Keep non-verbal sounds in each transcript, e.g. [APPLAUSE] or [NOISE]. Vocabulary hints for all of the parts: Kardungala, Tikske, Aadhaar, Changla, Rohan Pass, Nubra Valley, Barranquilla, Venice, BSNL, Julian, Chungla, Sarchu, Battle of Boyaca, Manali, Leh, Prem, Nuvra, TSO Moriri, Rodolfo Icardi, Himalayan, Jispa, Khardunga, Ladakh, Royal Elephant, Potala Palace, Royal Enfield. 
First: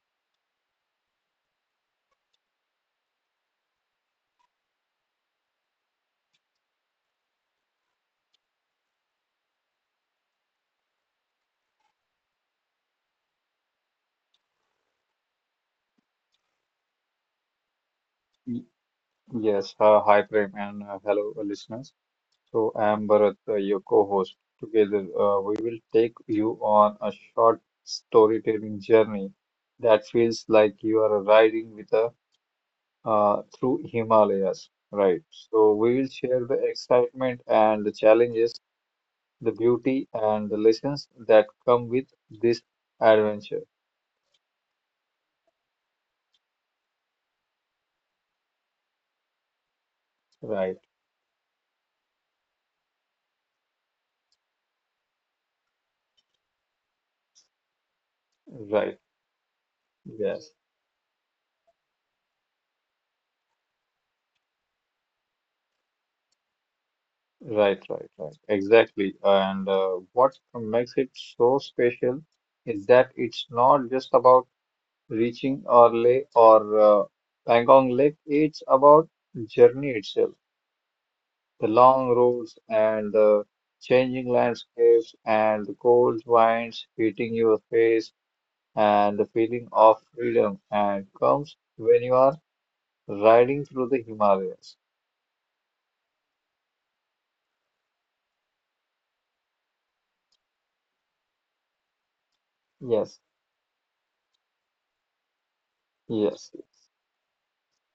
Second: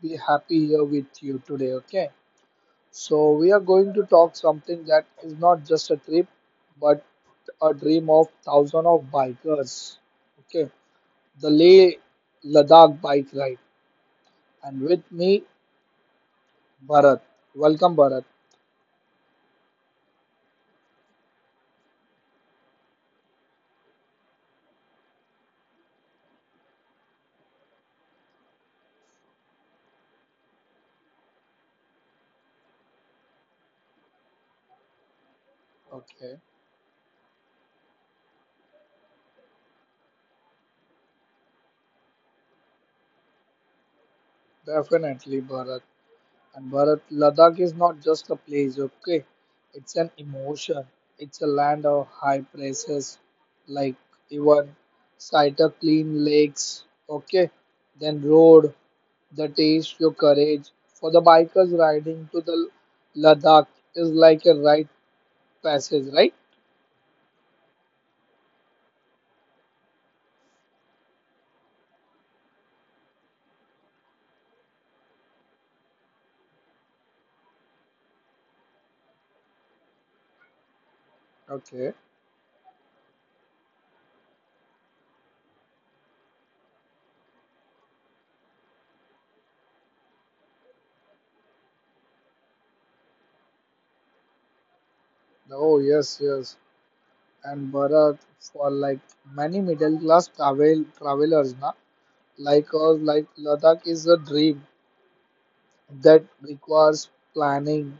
be happy here with you today. Okay, so we are going to talk something that is not just a trip but a dream of thousands of bikers. Okay, the Leh Ladakh bike ride, and with me, Bharat. Welcome, Bharat. Y- Yes, Hi Prem and hello listeners. So I am Bharat, your co-host. Together, we will take you on a short storytelling journey that feels like you are riding with a through Himalayas, right? So we will Okay, share the excitement and the challenges, the beauty and the lessons that come with this adventure, definitely, Bharat. And Bharat, Ladakh is not just a place, okay? It's an right? emotion. It's a land of high places, like even sight of clean lakes, okay? Then road Right. the taste your Yes. courage. For the bikers riding to the Ladakh is like a rite passage, right? Right. Exactly. And what makes it so special is that it's not just about reaching Orle or Pangong Lake, it's about journey itself, the Okay. long roads and the changing landscapes and the cold winds hitting your face and the feeling of freedom and comes when you are riding through the Himalayas. Oh yes, yes. And Bharat, for like many middle class travelers, na, like us, Yes, like Ladakh is a dream that yes. requires planning,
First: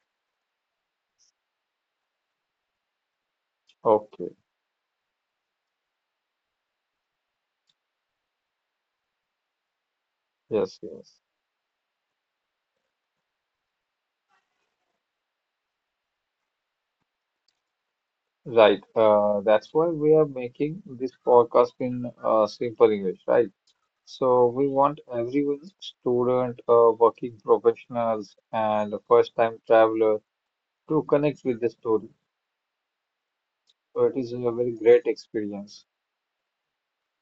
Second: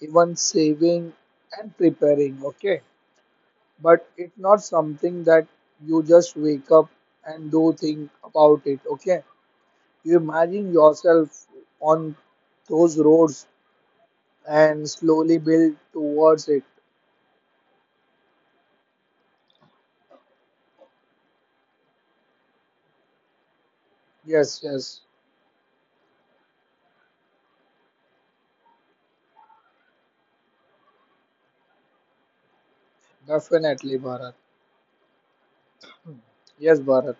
even saving and preparing, okay? But Okay, it's not something that you just wake up and do think about it, okay? You imagine yes. yourself on those roads and slowly build towards it. Right. That's why we are making this podcast in simple English, right? So Yes, we want yes, everyone, student, working professionals, and first-time traveler, to connect with the story. definitely, So it is Bharat. a very great experience, Hmm. Yes, Bharat.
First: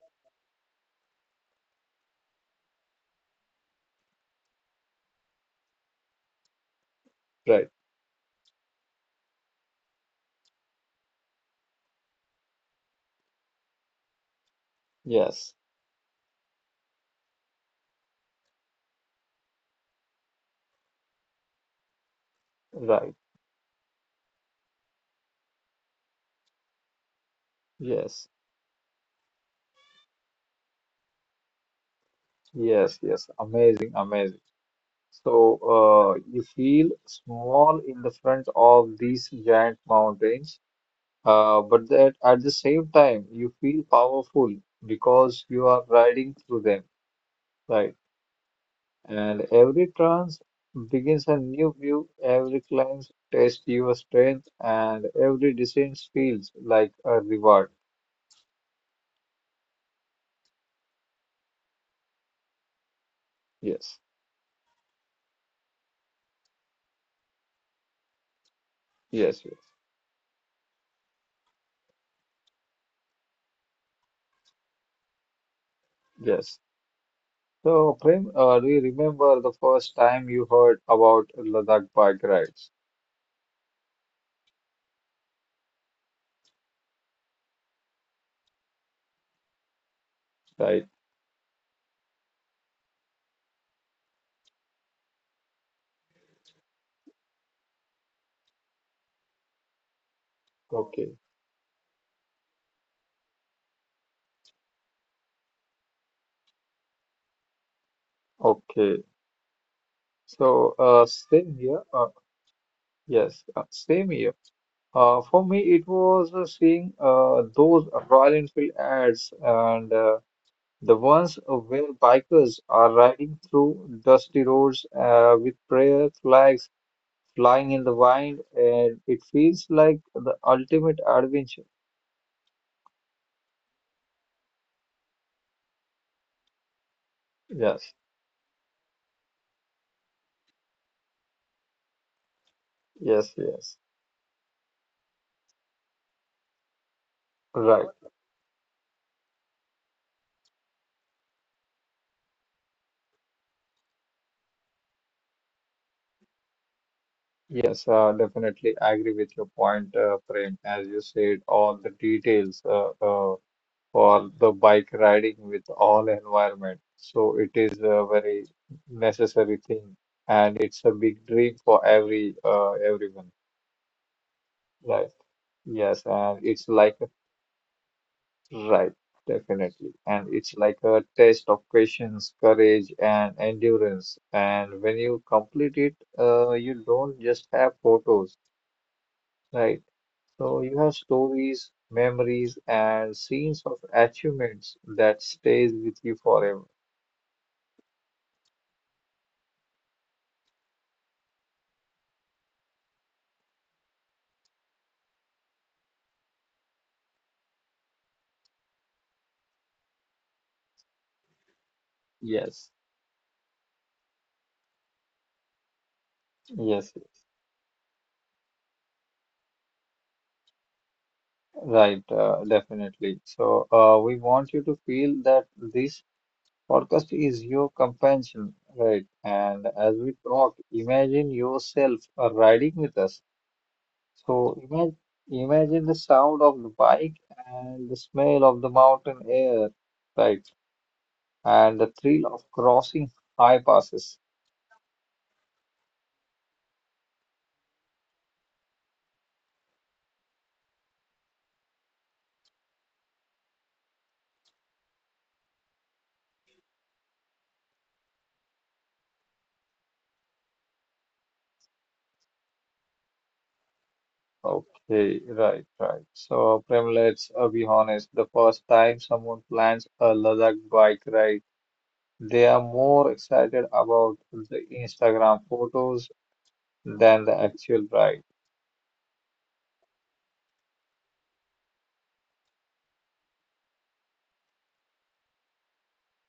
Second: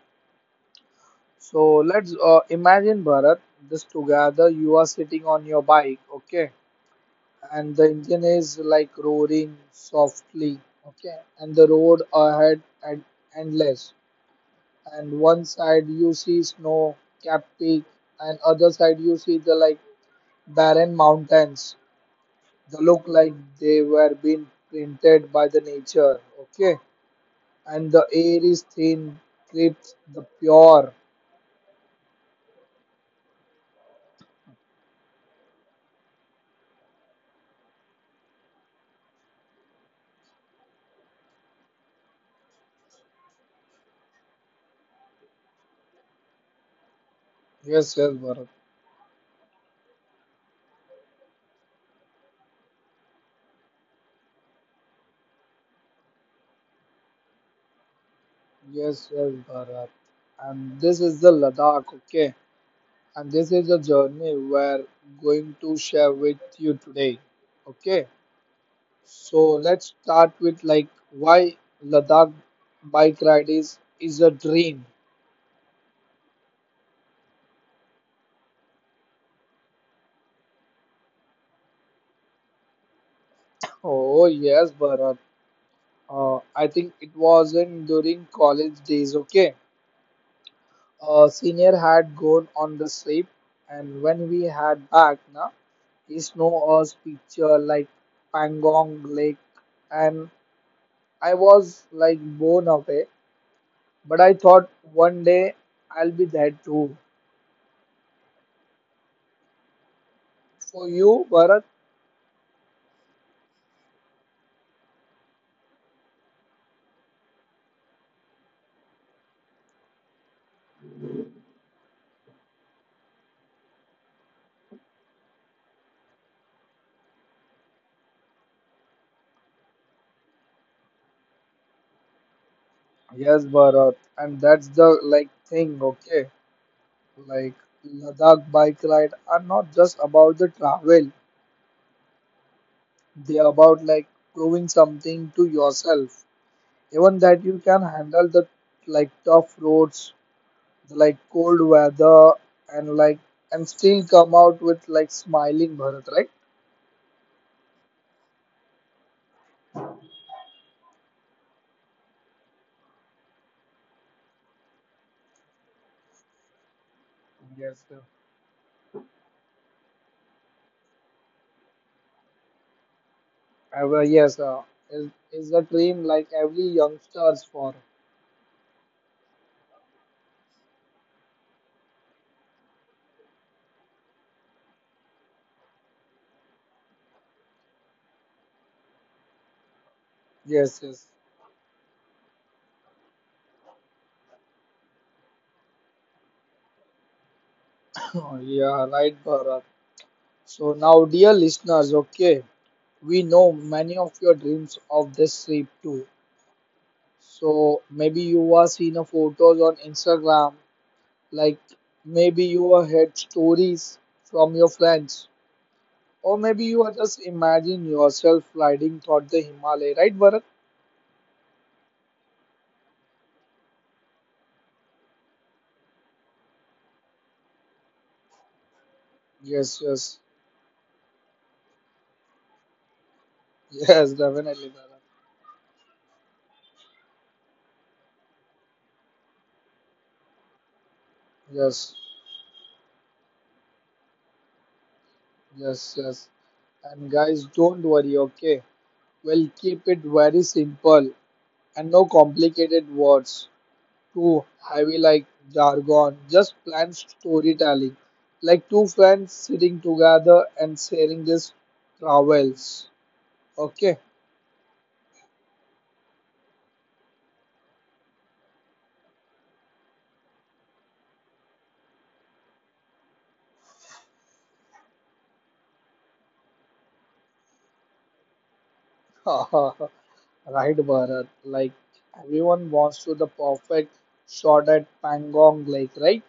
So let's imagine, Bharat, this together. You are sitting on your bike, okay? right? And the engine is like roaring softly, okay, and the road ahead and endless, and one Yes. side you see snow capped peak and other side you see the like barren mountains, they look Right. like they were being printed by the nature, okay, and the Yes. air is thin, crisp, the pure. Yes. Amazing. So you feel small in the front of these giant mountains. But that at the same time, you feel powerful because you are riding through them, Yes, right? yes, Bharat. And every trance begins a new view, every climb tests your strength, and every descent feels like a reward. Yes, yes, Bharat, and this is the Ladakh, okay, and this is the Yes, journey we're going to share with you today. Okay, so yes, yes, let's start with like why Ladakh bike ride is a dream. yes. So, Prem, do you remember the first time you heard about Ladakh bike rides, Oh yes, Bharat. I think it was in during college days. Okay, right? a senior had gone on the trip, and when we had back, na, he snow us picture like Pangong Lake, and Okay, I was like blown away. But I thought one day I'll be that too. okay. So, So you, Bharat? Same here. For me, it was seeing those Royal Enfield ads and the ones where bikers are riding through dusty roads with prayer flags flying in the wind, and it feels like the ultimate adventure. Yes, Bharat. And that's the like thing, okay? Like Yes, Ladakh bike ride are not just about the travel. yes, They are yes. about like proving something to yourself. Even that you can Right. handle the like tough roads, the like cold weather and like and still come out with like smiling, Bharat, right? Yes, definitely. I agree with your point, Prem, as you said, all the details. For the bike riding with all environment. So it is Yes, a sir. very necessary thing, and it's a big dream for every everyone. Well, yes, Right? is a Yes, dream like and it's every like a, youngster's for. right, definitely, and it's like a test of patience, courage, and endurance. And when you complete it, you don't just have photos, right? So you Yes, have yes. stories, memories, and scenes of achievements that stays with you forever. [COUGHS] [LAUGHS] Yeah, right, Bharat. So now, dear listeners, okay, we know many of your dreams of this trip too. So maybe you are seeing a photos on Instagram, like maybe Yes, you are heard stories from your friends, or maybe you yes, are just yes. imagine yourself riding through the Himalaya, right, Bharat? Right, definitely. So, we want you to feel that this podcast is your companion, right? And Yes, as we yes, talk, imagine yourself riding with us. yes, [LAUGHS] So, definitely, Bharat. imagine the sound of the bike and the smell of the mountain air, right? And the Yes, thrill of crossing high passes. yes, yes. And guys, don't worry, okay? We'll keep it very simple and no complicated words, too heavy like jargon, just plain storytelling, like two friends sitting together and sharing these travels. Okay. Okay, right. So, Prem, let's be honest. The first time someone plans a Ladakh bike ride, they are more excited about the Instagram photos than the actual bride. [LAUGHS] Right, Bharat. Like everyone wants to the perfect shot at Pangong Lake, right?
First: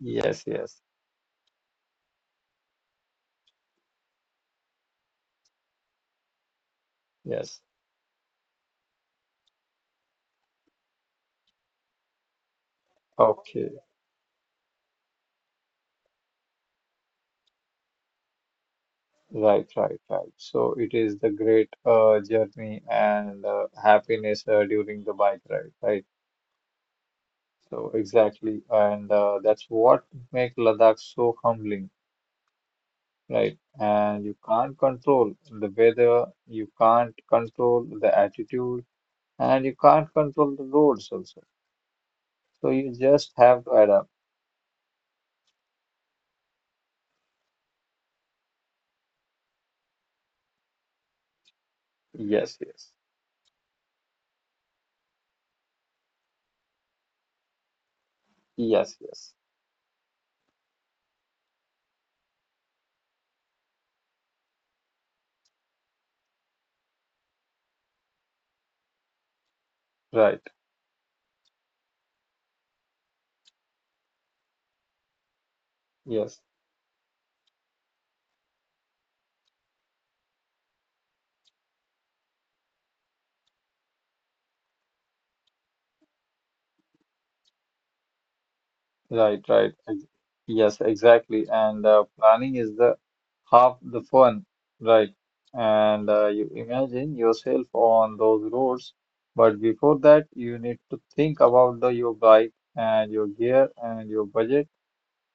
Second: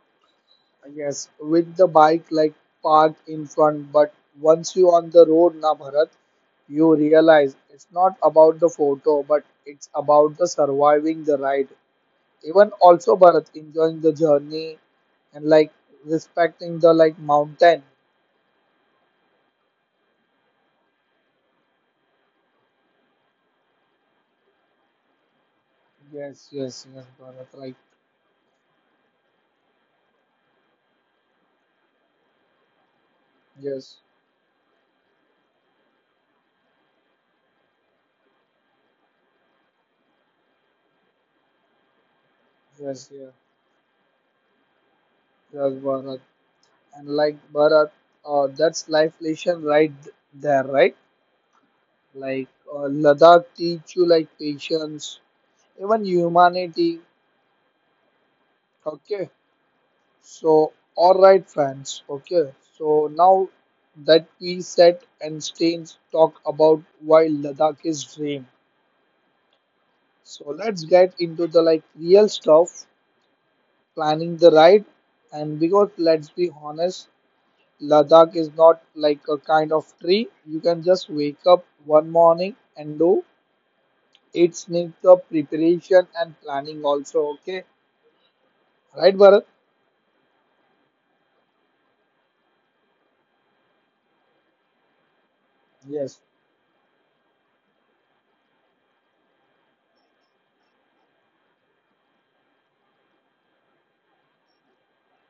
Yes, yes, Yes, with the bike like parked in front, but once you on the road, na Bharat, you realize yes. it's not about the photo, but it's about the surviving the ride. Even also Bharat Okay, enjoying the journey and like respecting the like mountain. right. So it is the great journey and happiness during the bike ride, right? Yes, yes, yes, Bharat. Like So exactly, and that's what make Ladakh so humbling, right? yes, And you can't control the weather, you can't control the altitude, and you can't control the roads also. So you yes, yes, just have to adapt. yes, Bharat. And like Bharat, that's life lesson right there, right? Like Yes, yes, Ladakh teach you like patience, even humanity. yes, Okay, yes. so all right, friends. Okay, so now that we set and stains talk about why Ladakh is dream. Right. So let's get into the like real stuff, planning the ride. And because let's Yes, be honest, Ladakh is not like a kind of tree you can just wake up one morning and do. It's needs the preparation and planning also. Okay, right, right, Bharat? right. Ex- Yes, exactly. And planning is the half the fun, right? And Yes, you imagine yourself on those roads, but before that, you need to think about the your bike and your gear and your budget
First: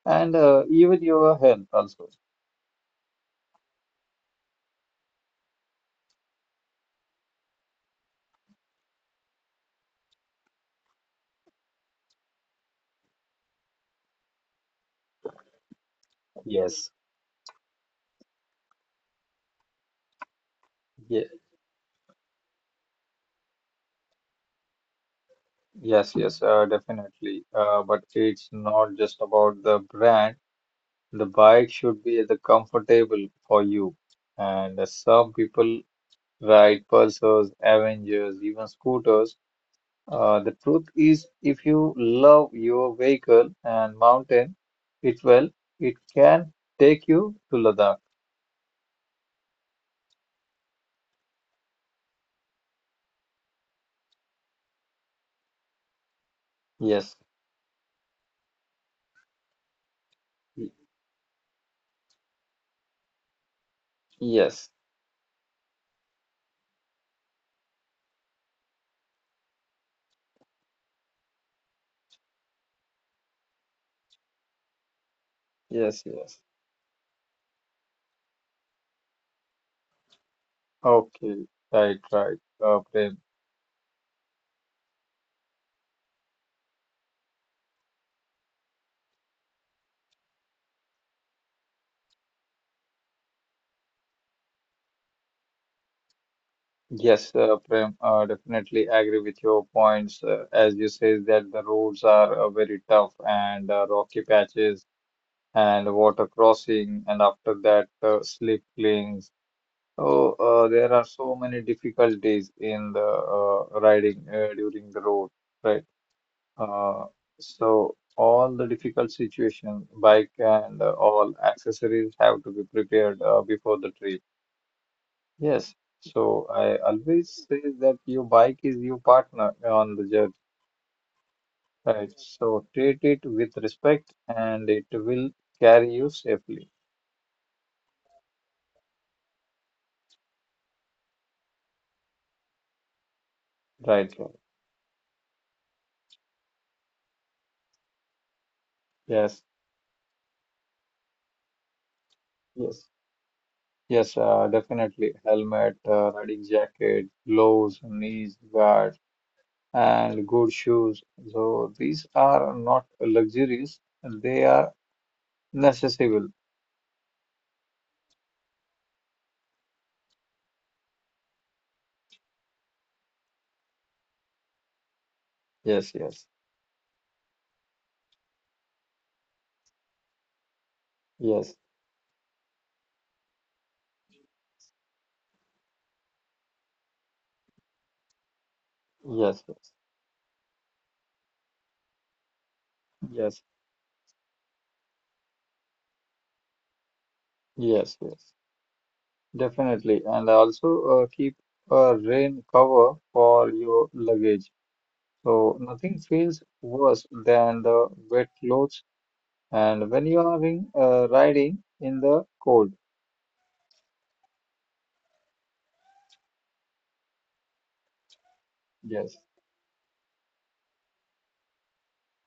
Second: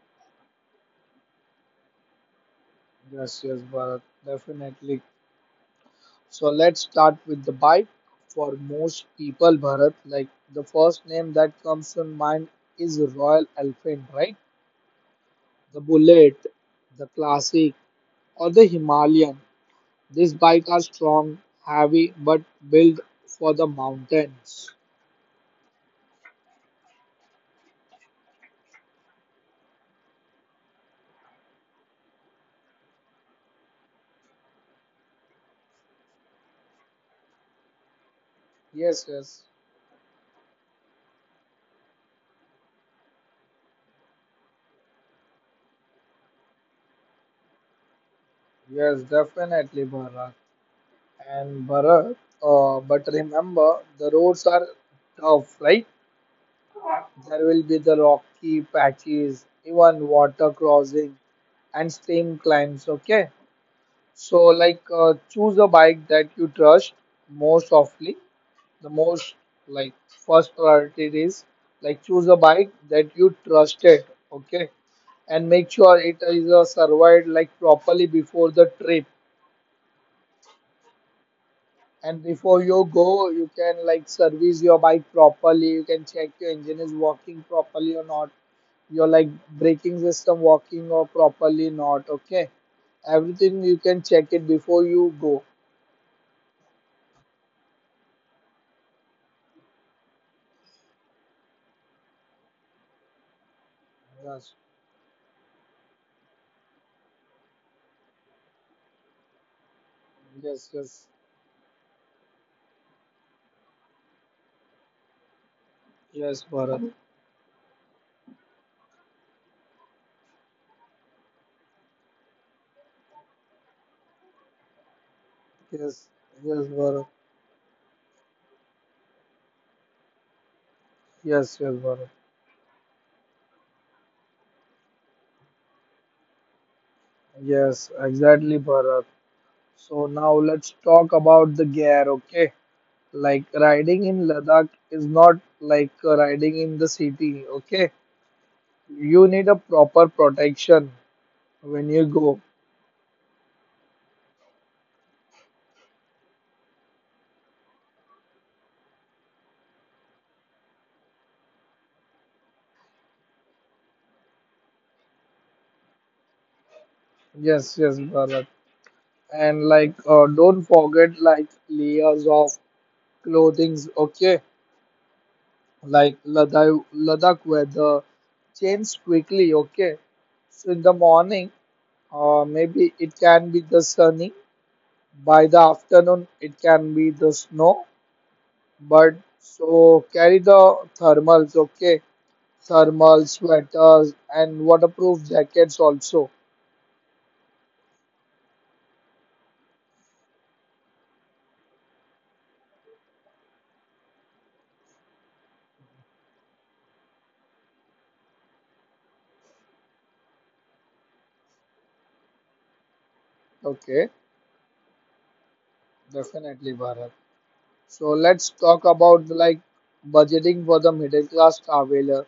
and even your health also. yes, yes, Bharat, definitely. So let's start with the bike. For most people, Bharat, like the first name that comes to mind is Royal Elephant, right? The Bullet, Yes, the Classic, or the Himalayan. These bikes are ye strong, heavy, but built for the mountains. Yes, Definitely. But it's not just about the brand. The bike should be the comfortable for you. And some people ride Pulsars, Avengers, even Yes, scooters. yes, The truth is, if you love your vehicle and mountain it well, it can take you to Ladakh. yes, definitely, Bharat. And Bharat, but remember, the roads are tough, right? Yes, There will be the rocky patches, even water y- crossing, and steam climbs. Okay, so yes, like choose a bike that you trust most often. The most like first priority is like choose a bike that you trusted, okay, and make yes, sure it yes. is surveyed like properly before the trip. Okay, right, And right. before you Prem. go, you can like service your bike properly, you can check your engine is working properly or not, your like braking system working or properly not, okay, everything you can check it before you go. Yes, Prem, definitely agree with your points. As you say that the roads are very tough and rocky Yes, patches and water crossing, and after that, slip lanes. So yes, there are yes, so many difficulties in the riding during the road, right? yes, Bharat. Uh, so all the difficult situation, bike and all accessories have to be prepared before the trip. Yes. Yes, So yes, I Bharat. always say that your bike is your partner on the journey, Yes, yes, right? Bharat. So treat it with respect, and it will carry you safely, Yes, exactly, Bharat. So now let's talk about the gear, okay? Like riding right? in Laura? Ladakh is not like riding in the city, okay? You Yes. need a proper protection when you go. Yes, yes, Definitely. Helmet, riding jacket, gloves, knees guards, and good shoes. So these are not luxuries; they are necessary. Yes, yes, Bharat. And like don't forget like layers of clothing, okay? Yes, Like yes, Ladakh weather changes quickly, okay? So in the morning, yes, maybe it can be the sunny. By the afternoon, it can be the snow, but yes, yes, so carry the thermals, okay? Thermal yes, sweaters and waterproof jackets also. yes. Definitely, and also keep a rain cover for your luggage. So nothing feels worse than the wet clothes, and when you are in, riding in the cold. Okay, definitely, Bharat. So let's talk Yes. about like budgeting for the middle class traveler.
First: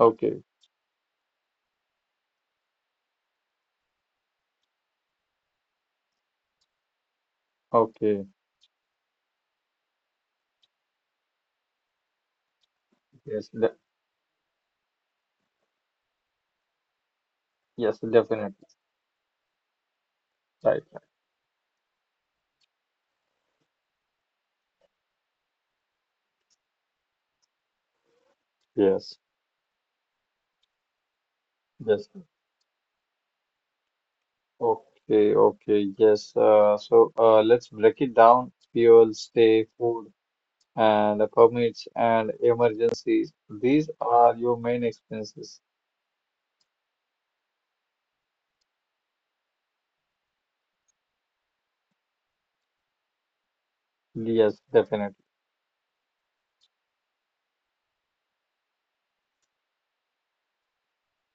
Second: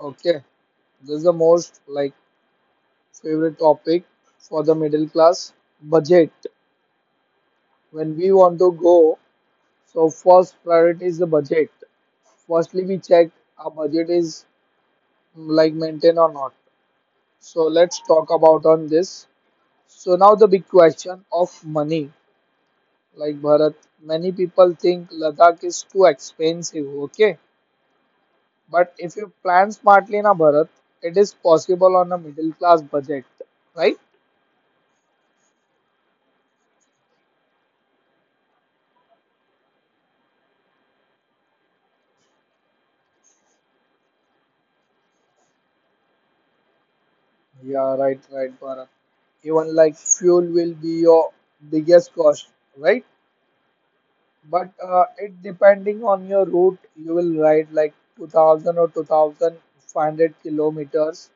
Okay, Okay, this is the most like favorite topic for the middle class budget. When okay. we want to go, so first priority is the budget. Firstly, we check Yes, our de- budget is like maintain or not. So yes, let's talk definitely. about on this. So now the big Right. question of money. Like Bharat, many people think Ladakh is too expensive, okay? But if Yes, you plan smartly na Bharat, it is possible yes. on a middle class budget, right? Okay. Yes. Let's break it down. Fuel, stay, food, and the permits and emergencies. These are your main expenses. Yeah, right, right, Bharat. Even like fuel will be your biggest cost, right? Yes, But definitely. it depending on your route, you will ride like 2000 or 2500 kilometers,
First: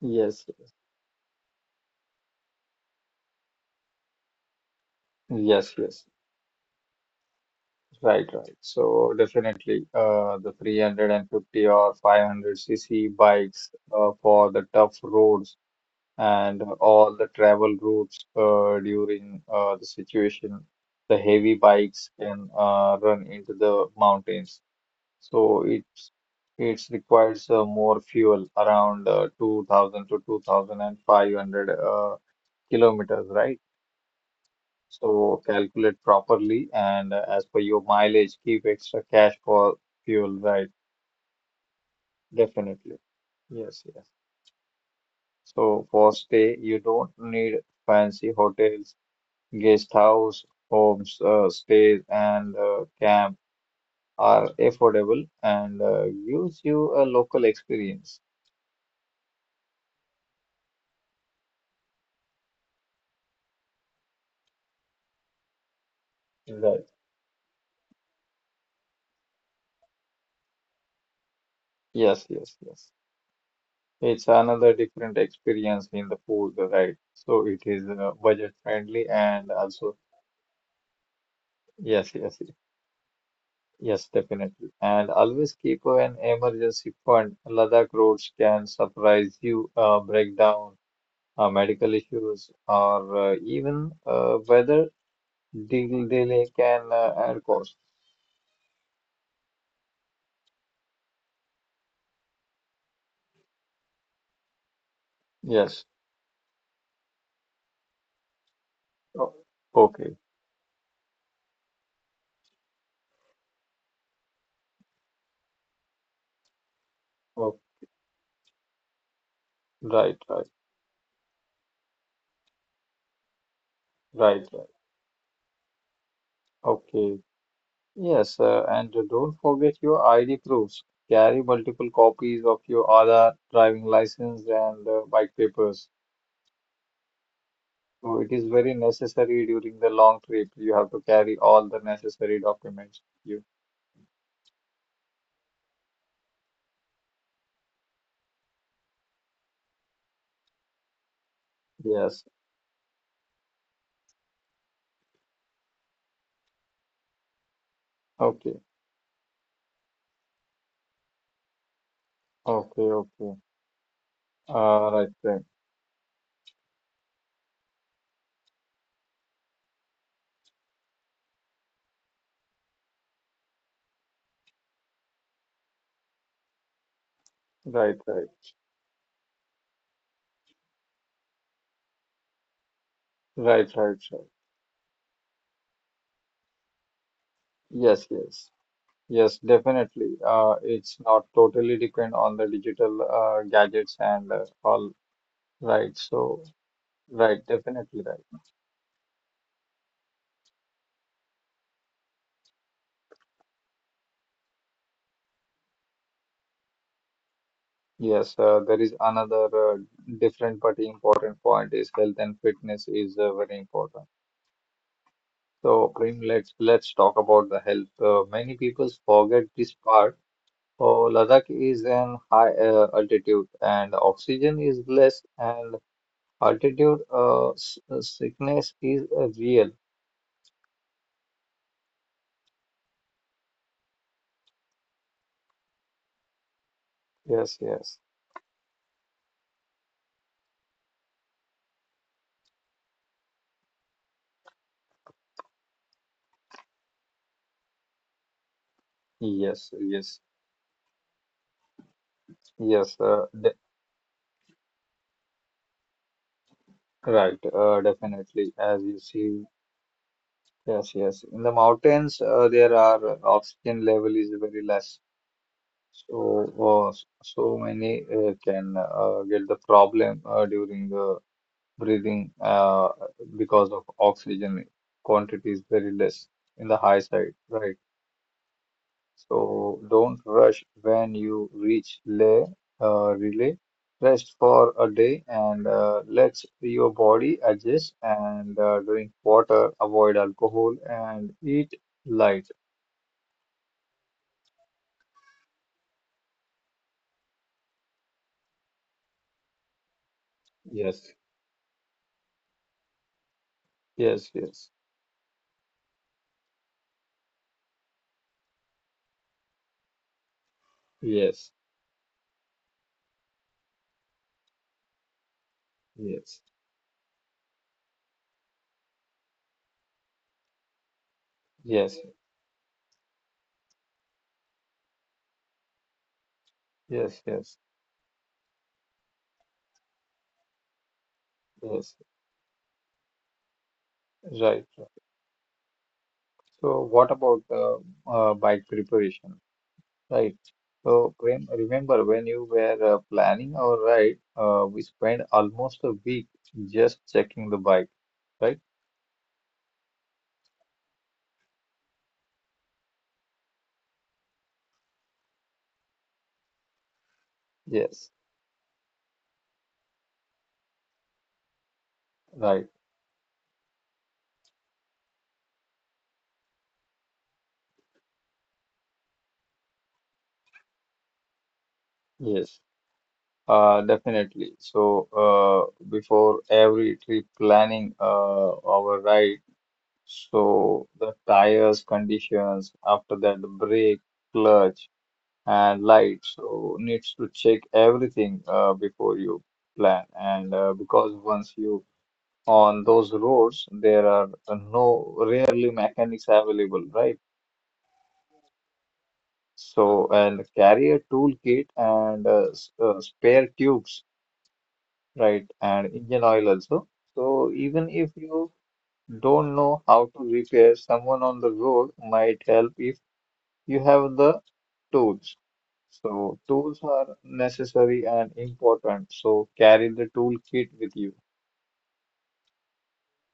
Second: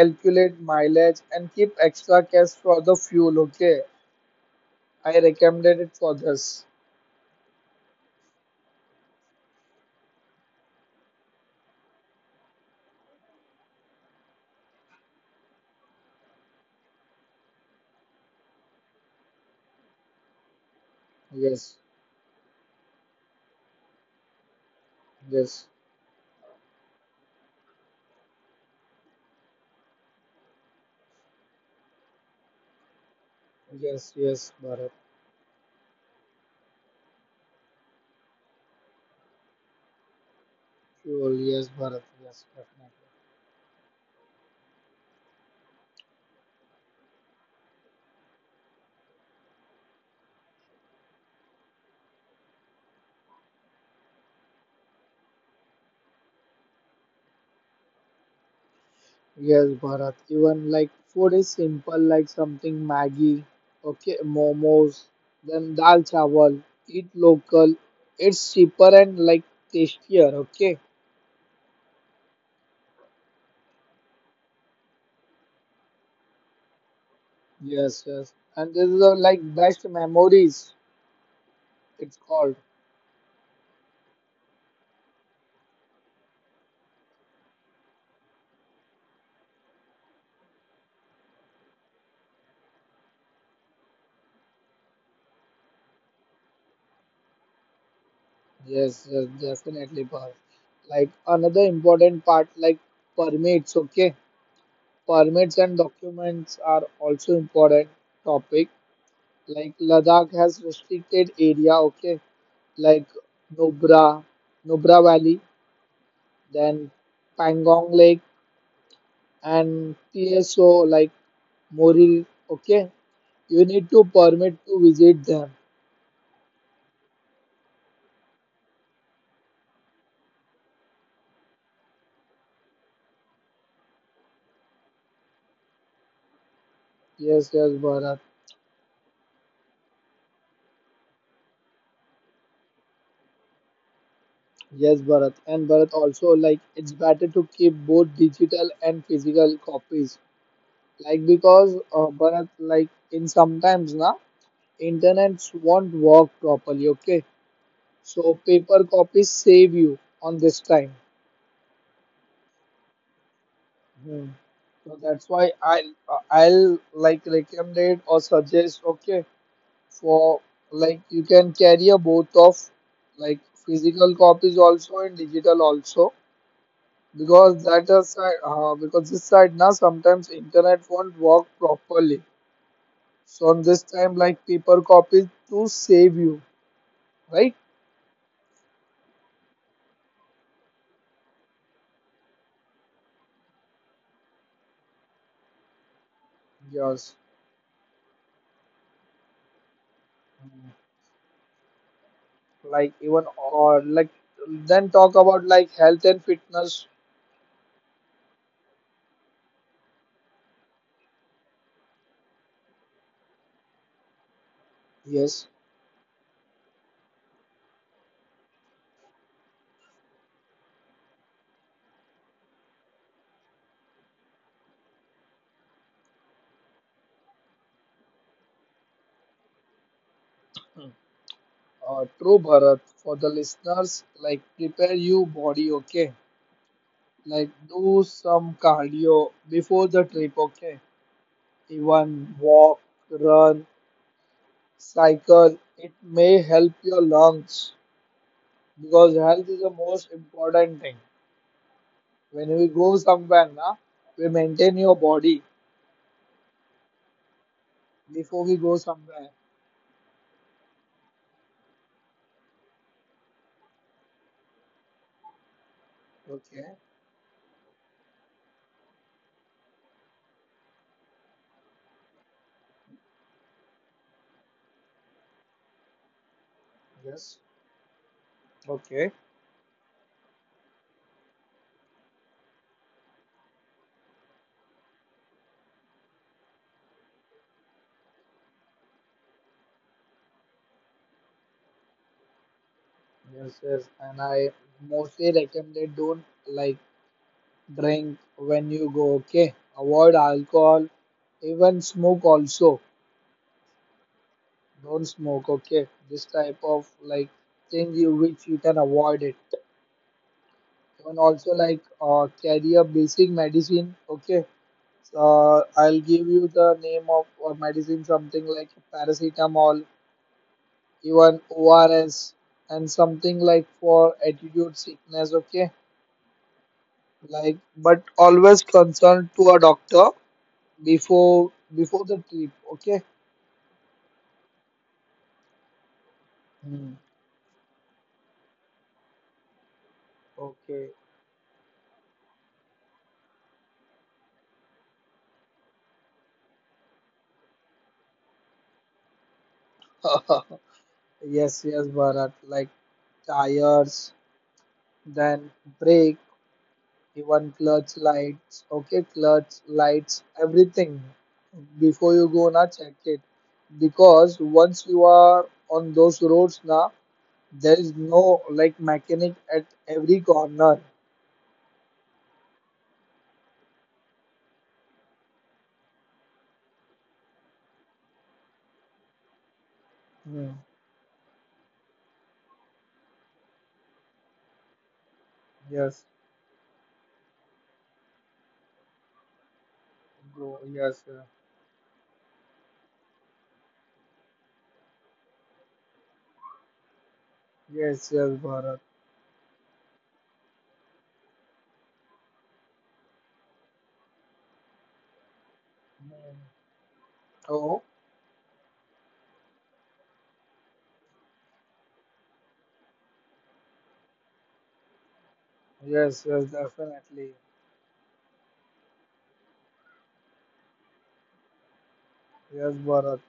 Yes, mileage and keep extra cash for the fuel. Okay, I yes, recommended it yes. for this. Right. So definitely, the 350 or 500 cc bikes for the tough roads and all the travel routes during the situation, the heavy Yes, bikes can run into the mountains. So yes, it's requires more fuel around 2000 to 2500 kilometers, right? yes, yes, Bharat. So calculate properly and as per your mileage, keep extra cash for fuel, right? Fuel, yes, Bharat, yes, Definitely. definitely. Yes. So for stay, you don't need fancy hotels. Guest house, homes, stays, and camp are affordable and gives you a local experience. Yes, Bharat. Even like food is simple, like something Maggi, okay, momos, then dal chawal. Right. Eat local. It's cheaper and like tastier. Okay. Yes. It's another different experience in the food, right? So it is Yes, yes, budget and this is friendly the like and best also, memories. yes, It's yes, yes, called. yes, definitely. And always keep an emergency fund. Ladakh roads can surprise you, breakdown, medical issues, or even weather Dil Dil can and cost. Yes, yes, definitely, Parth. Like another important part, like permits, okay? Permits and Yes. documents are also important topic. O- Like Okay. Ladakh has restricted area, okay? Like Nubra, Nubra Valley, then Oh, Pangong Lake and right, right, TSO like Moril, okay? You need to right, permit right. to visit them. Okay. Yes, and don't forget your ID proofs. Carry multiple copies of your Aadhaar, driving license, and bike papers. Yes, yes, So Bharat. it is very necessary during the long trip. You have to carry all the necessary documents. With Yes, Bharat. And Bharat also like it's better to keep both digital and physical copies. Like because you. Yes. Bharat, like in sometimes na internets won't work properly. Okay, so Okay. paper copies save you on this time. Okay. Hmm. Uh, So right. that's Right. why I'll like recommend or suggest. Okay, for like you can carry a both of like physical copies also and digital also, because that Right. is Right. side because this side now sometimes internet won't work properly, so on Right. Right. this time Right. like paper copies to save you, right? Yes. Yes, definitely. It's not totally depend on the digital gadgets and all. Right. So, Yes, right, definitely right. like even or like then talk about like health and fitness. Yes, there is another different but important point is health and fitness is very important. Yes, So, Prem, let's talk about the health. Many people forget this part. Oh, Ladakh is an high altitude and oxygen is less and altitude sickness is real. True Bharat. For the listeners, like prepare you body, okay, like Yes. do some cardio before the trip, okay, even walk, run, cycle, it may help your lungs, because health is the Yes, most yes, important thing. When we yes, go somewhere, de na, we maintain your body right, before definitely. we go As you somewhere. see, yes. In the mountains, there are oxygen level is very less. So, Okay. So many can get the problem during the breathing because of oxygen quantity is very less in the high side, Yes. right? Okay. So don't rush when you reach lay, relay. Rest for a day and let your body adjust and drink water, avoid alcohol, and eat light. Yes, yes. And I mostly recommend don't like drink when you go. Okay. Avoid alcohol, Yes. even smoke also. Yes, yes, Don't smoke. Okay. This type of like thing you which you can avoid it. Even yes, also like carry a basic medicine. Okay. I'll give yes, you the name of or medicine something like paracetamol, even yes, ORS, and something like for attitude sickness. Okay, yes, yes, like but always consult to a doctor before yes. before the trip. Okay. Right. So, Hmm. what about the bike preparation? Right. Okay. So when remember when you were planning our ride, we spent almost a week just checking the bike, right? [LAUGHS] Yes, yes, Bharat. Like tires, then brake. Even clutch Yes, lights, okay, clutch lights, everything before you go right. na check it, because once you are on those roads na there is no like mechanic at every corner. Yes, definitely. So before every trip planning our ride, Hmm. so the tires conditions, after that the brake, clutch, and Yes, light. So needs to check everything before you plan, and bro. Yes, because yeah. once you on those roads there are no rarely mechanics available, right? Yes, yes, Bharat. So and carry a toolkit and spare tubes, right, and engine oil Hmm. also. So even Oh, if you don't know how to repair, someone on the road might help if you have the tools. yes, So yes, tools are definitely. necessary and important, so carry the toolkit with you. Yes, Bharat.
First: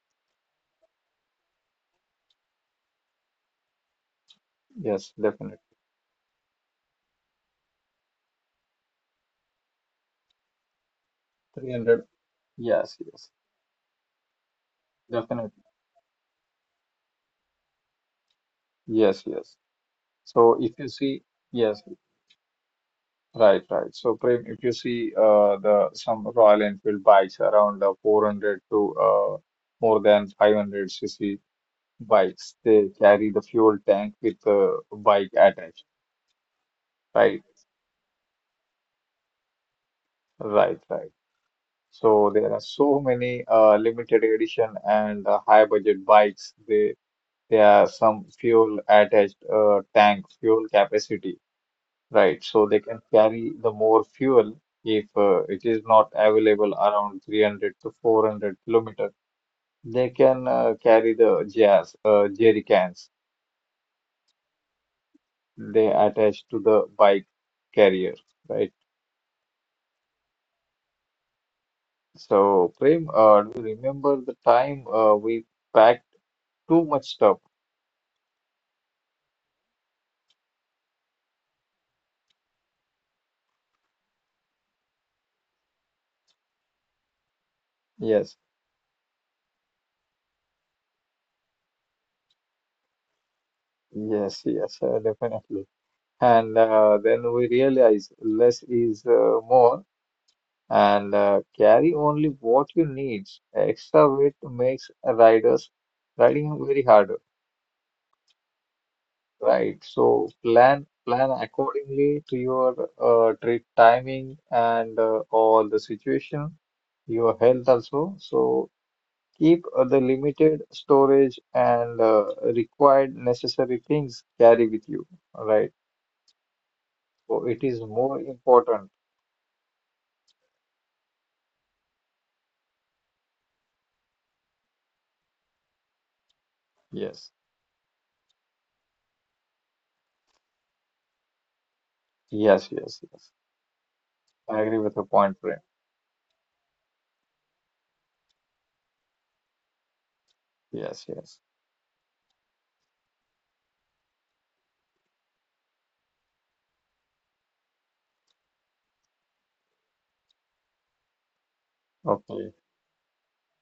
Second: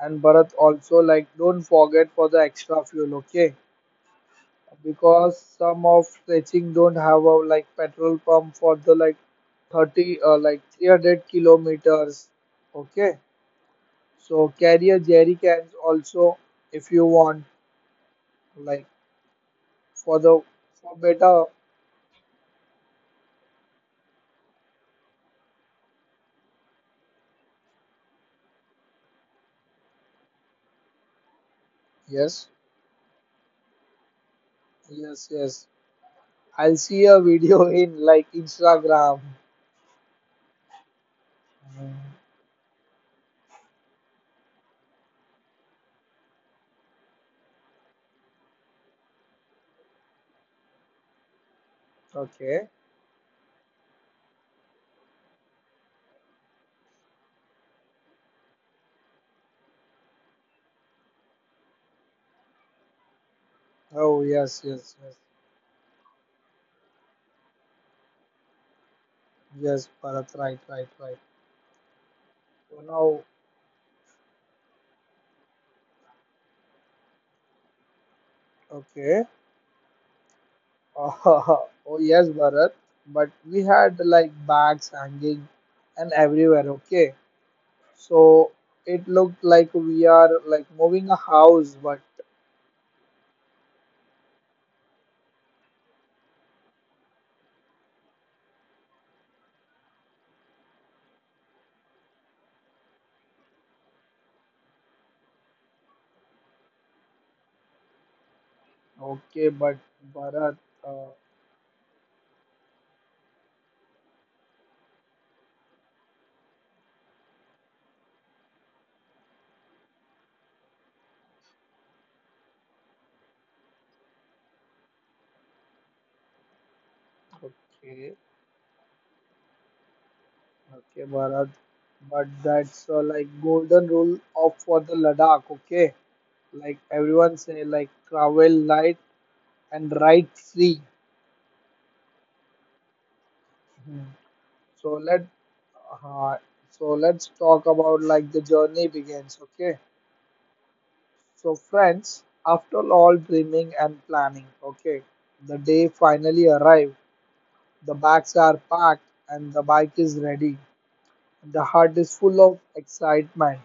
And Bharat also like don't forget for the extra fuel, okay? Yes, Because definitely. some of stretching don't have a like petrol pump for the like 30 like 300 300. kilometers, yes okay, yes so carry a jerry Definitely. cans also if you want, like yes yes for the So if you for see, better. yes, right. So Prem, if you see the some Royal Enfield bikes around 400 to more than 500 cc Yes, bikes, they carry the fuel tank with the yes, bike yes, attached. I'll see a Right, video [LAUGHS] in like Instagram. right. Mm, So there are so many limited edition and high budget bikes. They are some fuel attached tank fuel capacity. Right, okay. so they can carry the more fuel if it is not available around 300 to 400 kilometer. They can carry the jazz, jerry cans Oh yes, yes, yes, they attach to the bike carrier, right? yes, Bharat, right, right, right. So, So Prem, now, do you remember the time we packed too much stuff? okay. Oh [LAUGHS] oh yes, Bharat. But we had like bags hanging and everywhere. Okay, Yes, so it looked like we are like moving a house. But yes, definitely. And then we realize less is more. And carry only what you need. Extra weight makes riders riding very harder, okay, but right? So Bharat. plan Uh, plan accordingly to your trip timing and all the situation, your health also. So keep the limited storage and required necessary things carry with you, right? So it is okay, more important. okay, Bharat. But that's like golden rule of for the Ladakh. Okay, like Yes, everyone say like travel light and ride free. yes, yes, yes. Hmm. I agree So with your let point, Prem. uh, so let's talk about like the journey begins. Okay. Yes, yes. So, friends, after all dreaming and planning, okay, the day finally arrived. The bags are packed and the bike is ready. The heart is full Okay. of excitement.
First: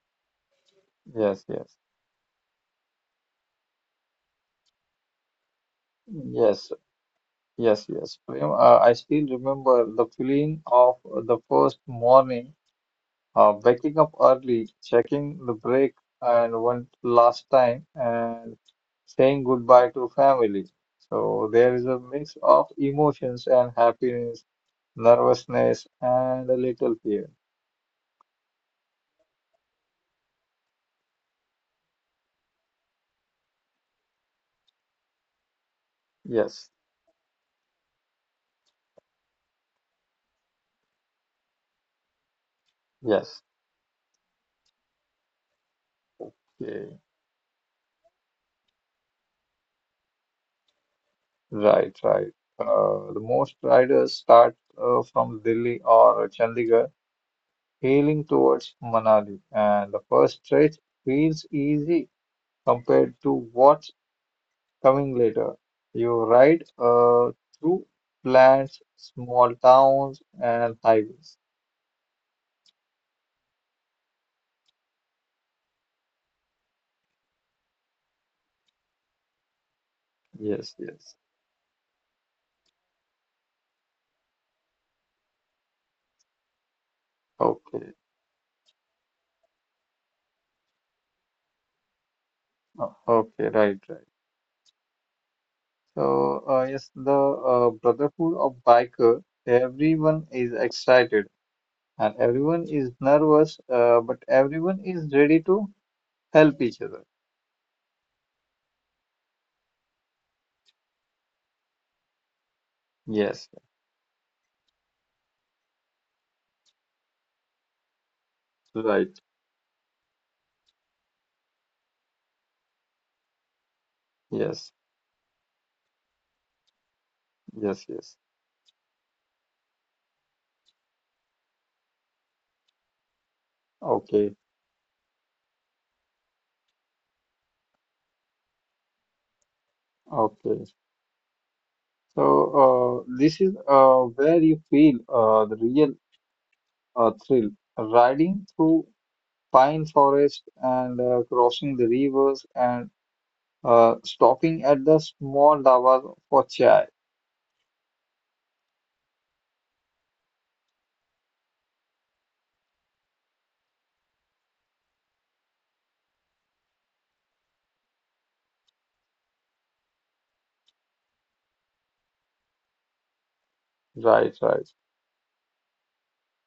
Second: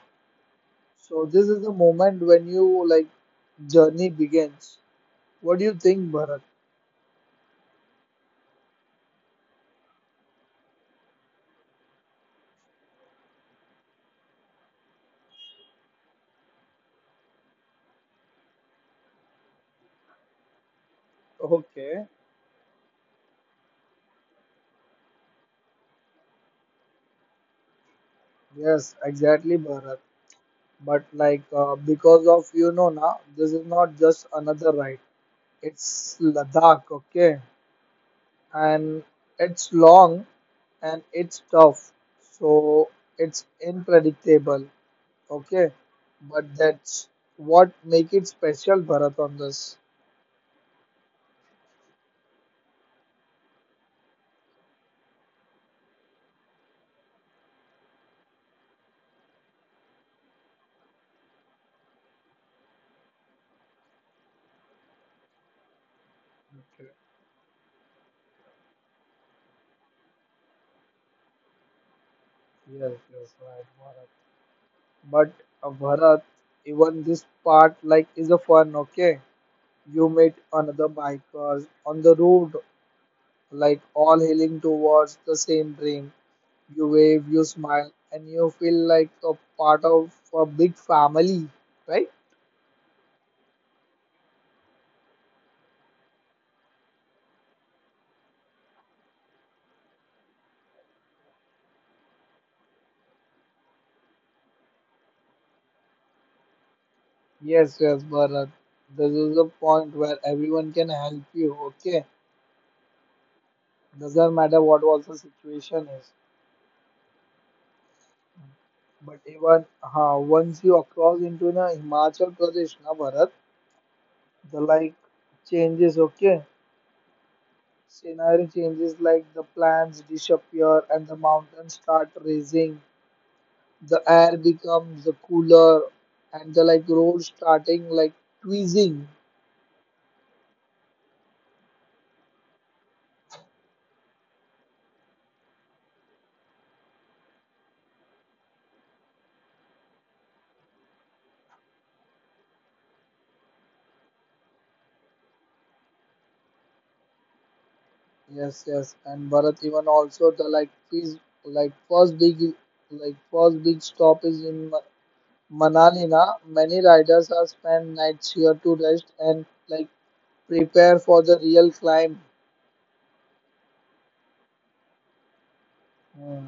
So, Yes, this is the yes, moment when you like journey begins. What do you think, Bharat? yes, yes, yes. Prem, I still remember the feeling of the first morning, waking up early, checking the break and one last time, and saying goodbye to family. So there is a Okay, mix of emotions and happiness, nervousness, and a little fear. yes, exactly, Bharat. But like because of now, this is not just another ride. It's Yes, Ladakh, okay, and it's long and it's tough. So yes, it's unpredictable. Okay, but okay. that's what make it special, Bharat, on this. Right, right. The most riders start from Delhi or Chandigarh, heading towards Manali, and the first stretch feels easy compared to what's coming later. You ride Okay. Through plants, small towns, and highways. Yes, yes, right, Bharat. But Bharat, even this part like is a fun. Okay, you meet Yes, another yes. bikers on the road, like all heading towards the same dream. You wave, you Okay. smile, and you feel like a part of a big family, right? Okay, right, right. So, yes, the Brotherhood of Biker, everyone is excited and everyone is nervous, but everyone is ready to help each other. Yes, yes, Bharat. This is a point where everyone can help you, okay? Yes, Doesn't matter what was the situation is. right. But even once you cross into the Himachal Pradesh, na Bharat, the Yes, like changes, okay? yes, yes. Scenario changes like the plants disappear and the mountains start raising, the Okay, air becomes the cooler and the like road starting like tweezing. okay. So this is where you feel the real thrill, riding through pine forest and crossing the rivers and stopping at the small dhawas for chai. Yes, yes, and Bharat even also the like his like first big like first big stop is in Manali na. Many riders are spend nights here to rest and like prepare for the real climb. Right, right. Hmm.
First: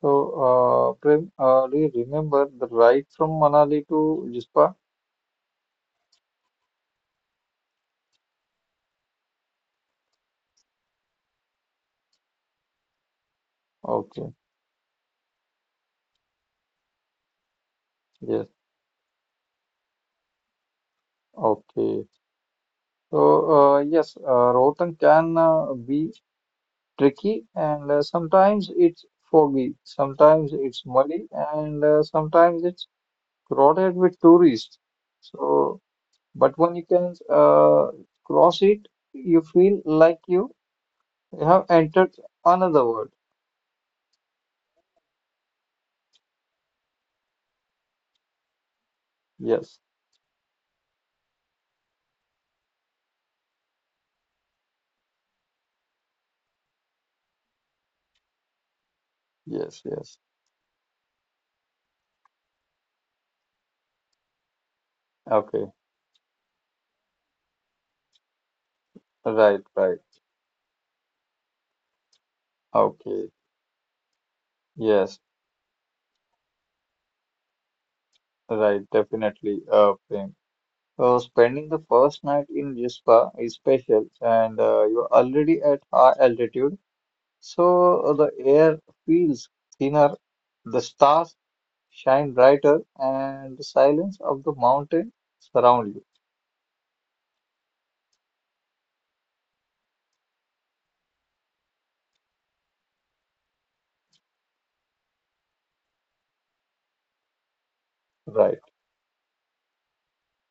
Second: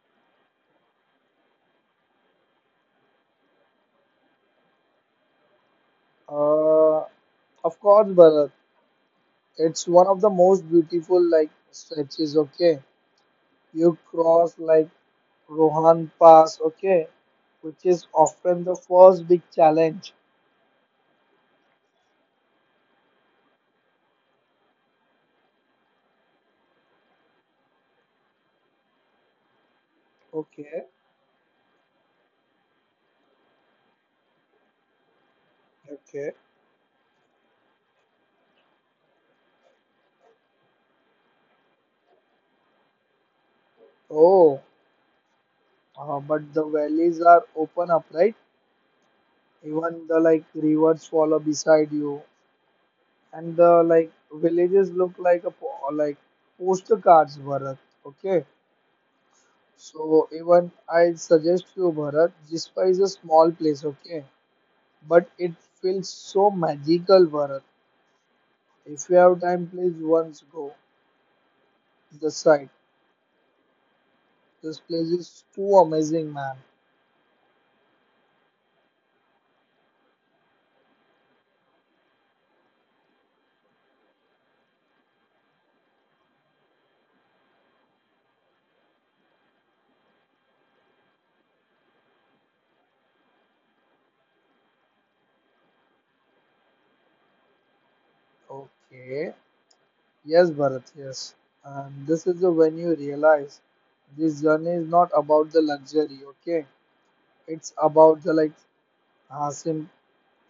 So, Prem, do you remember the ride from Manali to Jispa? Uh, of course, Bharat, it's one of the most beautiful like stretches. Okay, you Okay, cross like Rohan Pass. Okay, which is yes, often the first big challenge. okay. So, yes, Rohtang can be tricky and sometimes it's foggy, sometimes Okay, it's muddy, and sometimes it's crowded with tourists. So, okay. but when you can cross it, you feel like you have entered another world. Oh. But the valleys are open up, right? Yes, Even the like rivers follow beside you, and the like villages look like postcards, Bharat. Okay, yes, yes. so even I suggest you, Bharat, Jispa is a small place, okay, but it Okay, feels so magical, Bharat. If you have right, time, please right. once go the site. Okay, This place yes, is too amazing, man. right, definitely. Prem. So spending the first night in Rispa is special, and you're already at high altitude. So the air feels thinner, the stars shine brighter, and the silence of the mountain surround you. Okay. Yes, Bharat, yes. And this is the when you realize this journey is not about the luxury, okay? It's about the like Right, uh, sim-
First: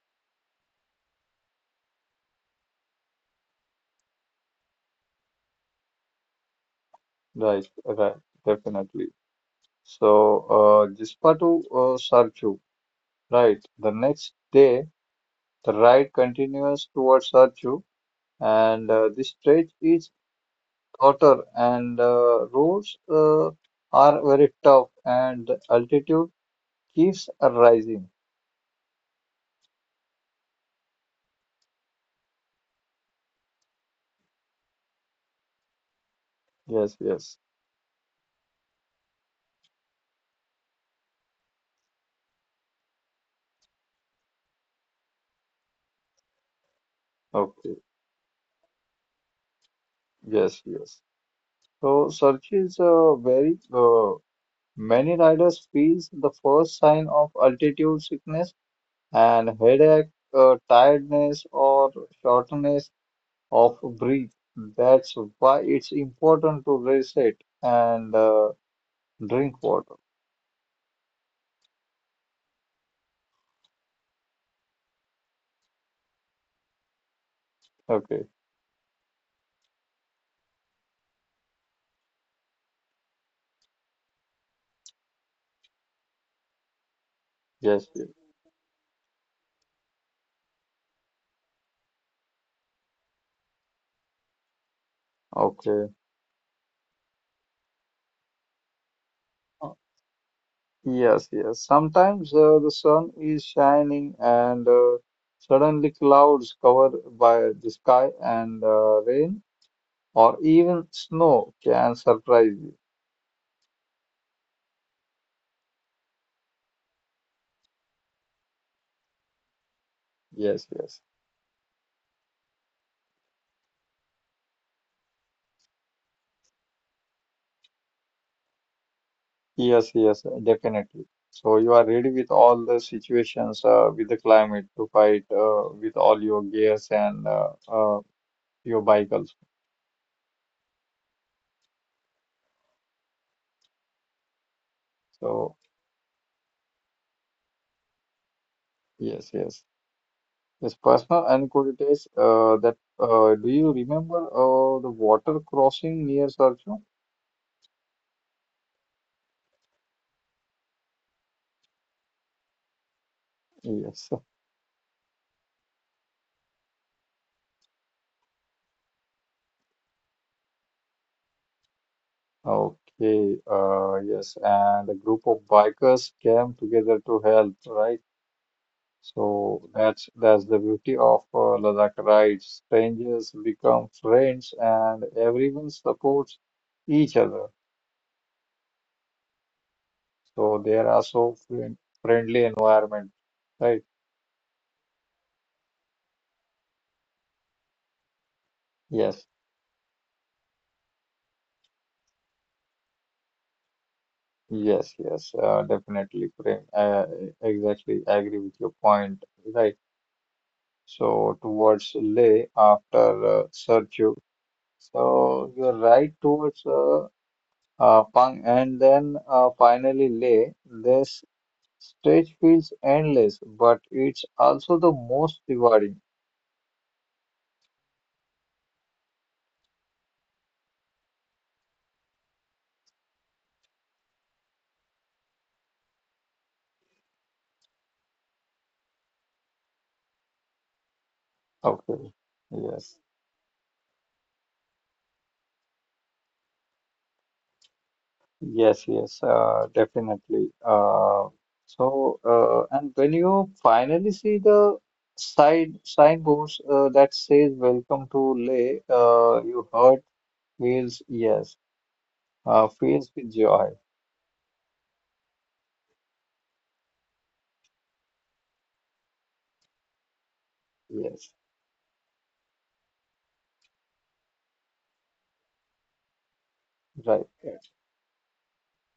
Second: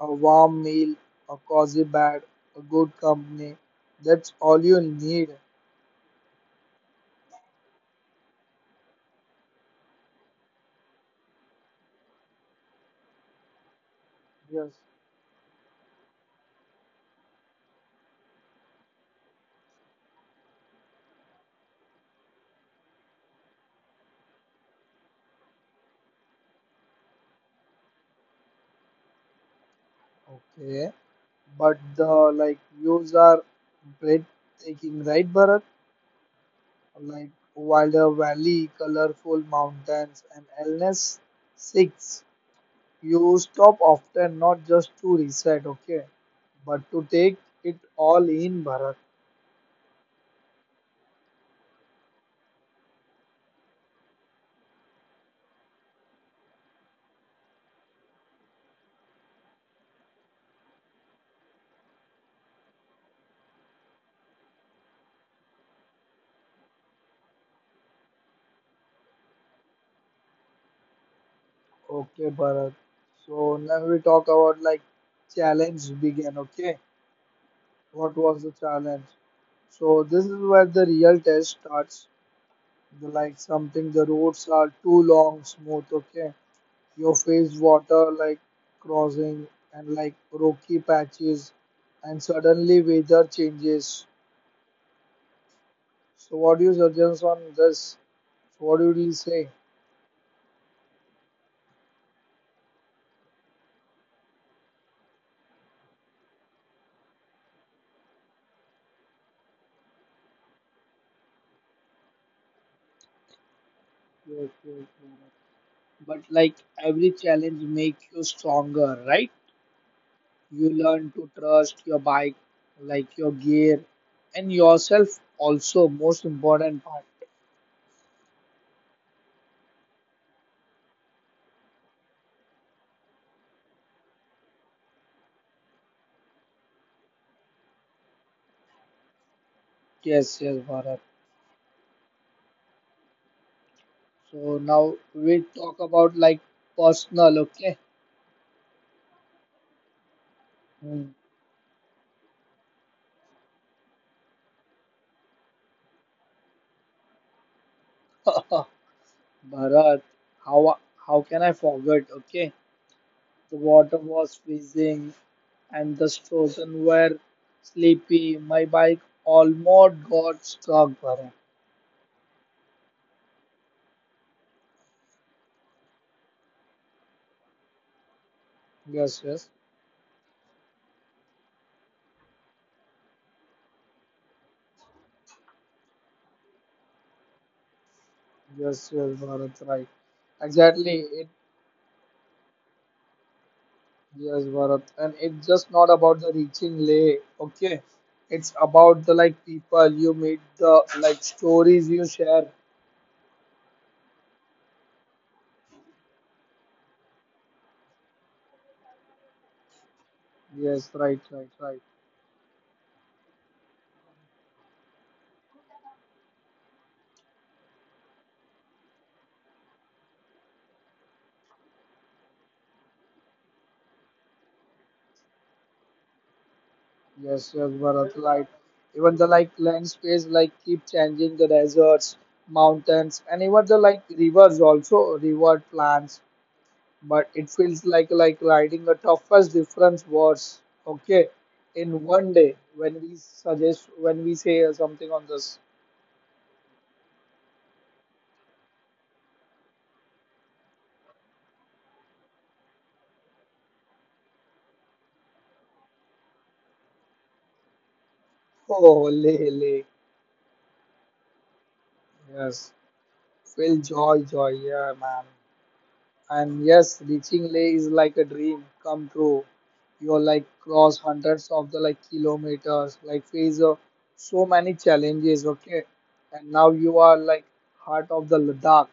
a warm meal, a cozy bed, a good company. That's all you need. right, right, definitely. So, Jispatu Sarchu, right. The next Yes. day, the ride continues towards Sarchu, and the stretch is shorter, and roads are very tough, and the altitude keeps rising. Okay. But the like views are breathtaking, right, Bharat? Yes, Like yes. Wilder Valley, colorful mountains, and illness six. You stop often not just to reset, okay, but to take Okay. it all in, Bharat. Yes, yes. So search is very many riders feels the first sign of altitude sickness and headache, tiredness or shortness of breath. That's why it's important to reset and drink water. Okay, Bharat. So now we talk about like challenge began, okay? What Okay. was the challenge? So this is where the real test starts. Like something the roads are too long, smooth, okay. Your face Yes. Yes. water like crossing and like rocky patches and suddenly weather changes. Okay. So what do you suggest on this? What would you say? Uh, Yes, yes. Sometimes the sun is shining and suddenly clouds cover by the sky and rain or even snow can surprise you. Yes, yes, yes. But like every challenge makes you stronger, right? Yes, You yes, learn to trust your bike, like your gear, and yourself also. Most important part. yes, yes, definitely. So you are ready with all the situations with the climate to fight with all your gears and your bike also. Yes, yes, Bharat. So now we So talk about like personal, okay? yes, yes, yes. Hmm. Personal anecdotes that do you remember the water crossing near Sarcho? [LAUGHS] Bharat, how how can I forget? Okay, the water Yes. was freezing and the children were sleepy. My bike almost got stuck, Bharat. Okay. Yes, and a group of bikers came together to help, right? Yes, yes, So that's the beauty of Ladakh rides. Strangers become friends, and everyone supports each other. yes, yes, Bharat, right. So there Exactly, are it, so friendly environment, right? yes, Bharat. And it's just not about the reaching lay, okay? It's about the Yes, like people you meet, the like stories you share. yes, yes. Definitely, Prem. Exactly, I agree with your point, right? Yes, right, So right, right. towards Leh after Sarchur, so you're right towards Pang, and then finally Leh. This stage feels endless, but it's also the most rewarding. Yes, yes, Bharat, right. Even the like land space like keep changing the deserts, mountains, and even the like rivers also, river plants but it feels like riding the toughest difference wars okay in Okay. one day Yes. When we say something on this. Yes, yes, definitely. So, and when you finally see the side signboards that says "Welcome to Leh," oh le your le heart feels yes, yes feels with joy. feel joy yeah man. And yes reaching leh is like a dream come true. You're like cross Yes, hundreds of the like kilometers like face so many challenges okay. And now you are right. like Right. heart of the ladakh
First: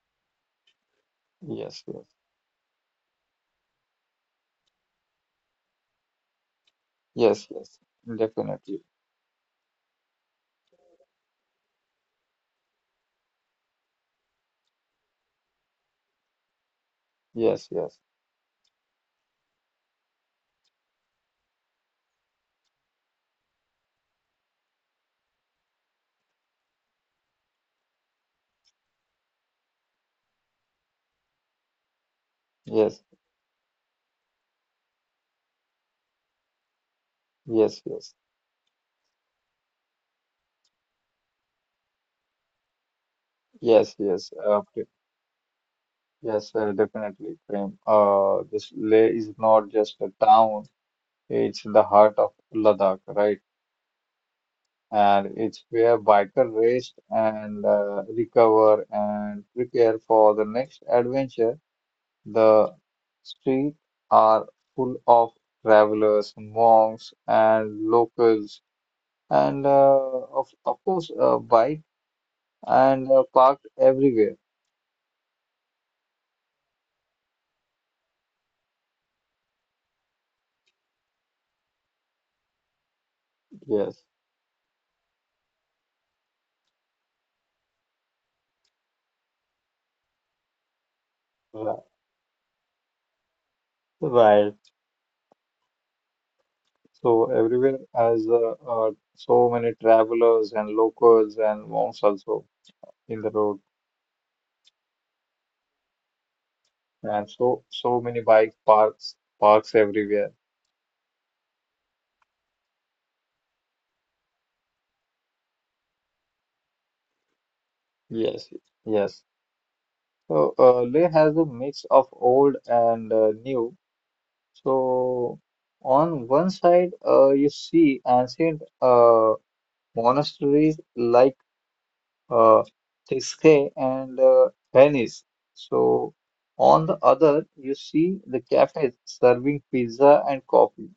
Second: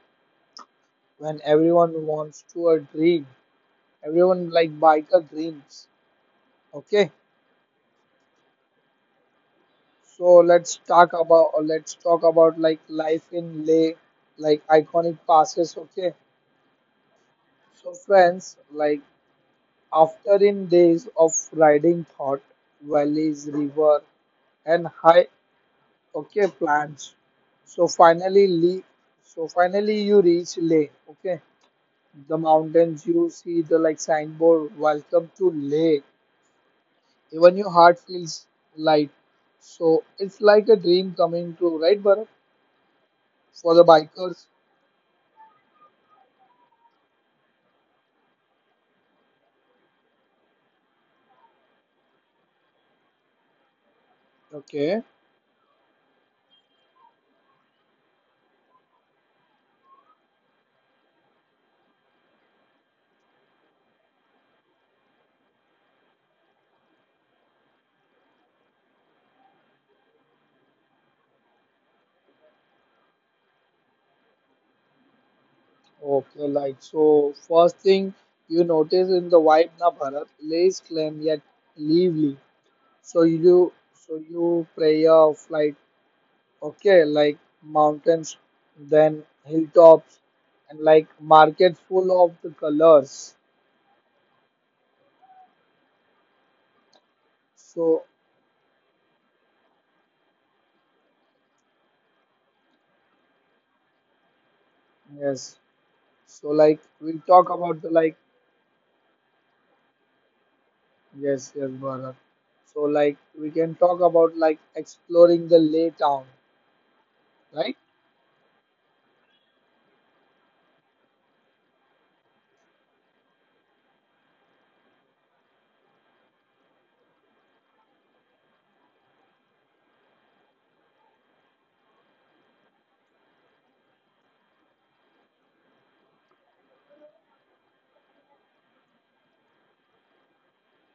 when Yes, everyone yes, wants to a dream everyone like biker dreams okay. yes, yes, definitely. So let's talk about like life in leh like iconic passes okay. Yes, So yes, friends like after in days of riding thought valleys river and high okay plants. so finally Lee, so finally you reach Leh. Okay, the yes, mountains you see the like signboard, welcome to Leh. Even your yes, heart yes, feels light. So it's like a dream coming true, right, Bharat? For the yes, yes. bikers. Yes, sir, definitely, Prem. This Leh is not just a town, it's the heart of Ladakh, right? Okay. And it's where biker rest and recover and prepare for the next adventure. The streets are full of travelers, monks, and locals, and of course, bike and parked everywhere. Okay, like so first thing you notice in the vibe na Bharat, lays claim yet lively. So you do Yes, so you pray a flight, okay, like mountains, then hilltops and like markets right. full of the colors. Right. So everywhere So has so many travelers and locals and monks also in the road, yes. So like we'll and talk so about the so like. many bike parks everywhere. Yes, yes, brother. So like we can talk about like exploring the Leh town, right? Yes, yes. So Leh has a mix of old and new. So on one side, you see ancient monasteries like uh, Biscay and Venice. So on the other, you see the cafes serving pizza and coffee.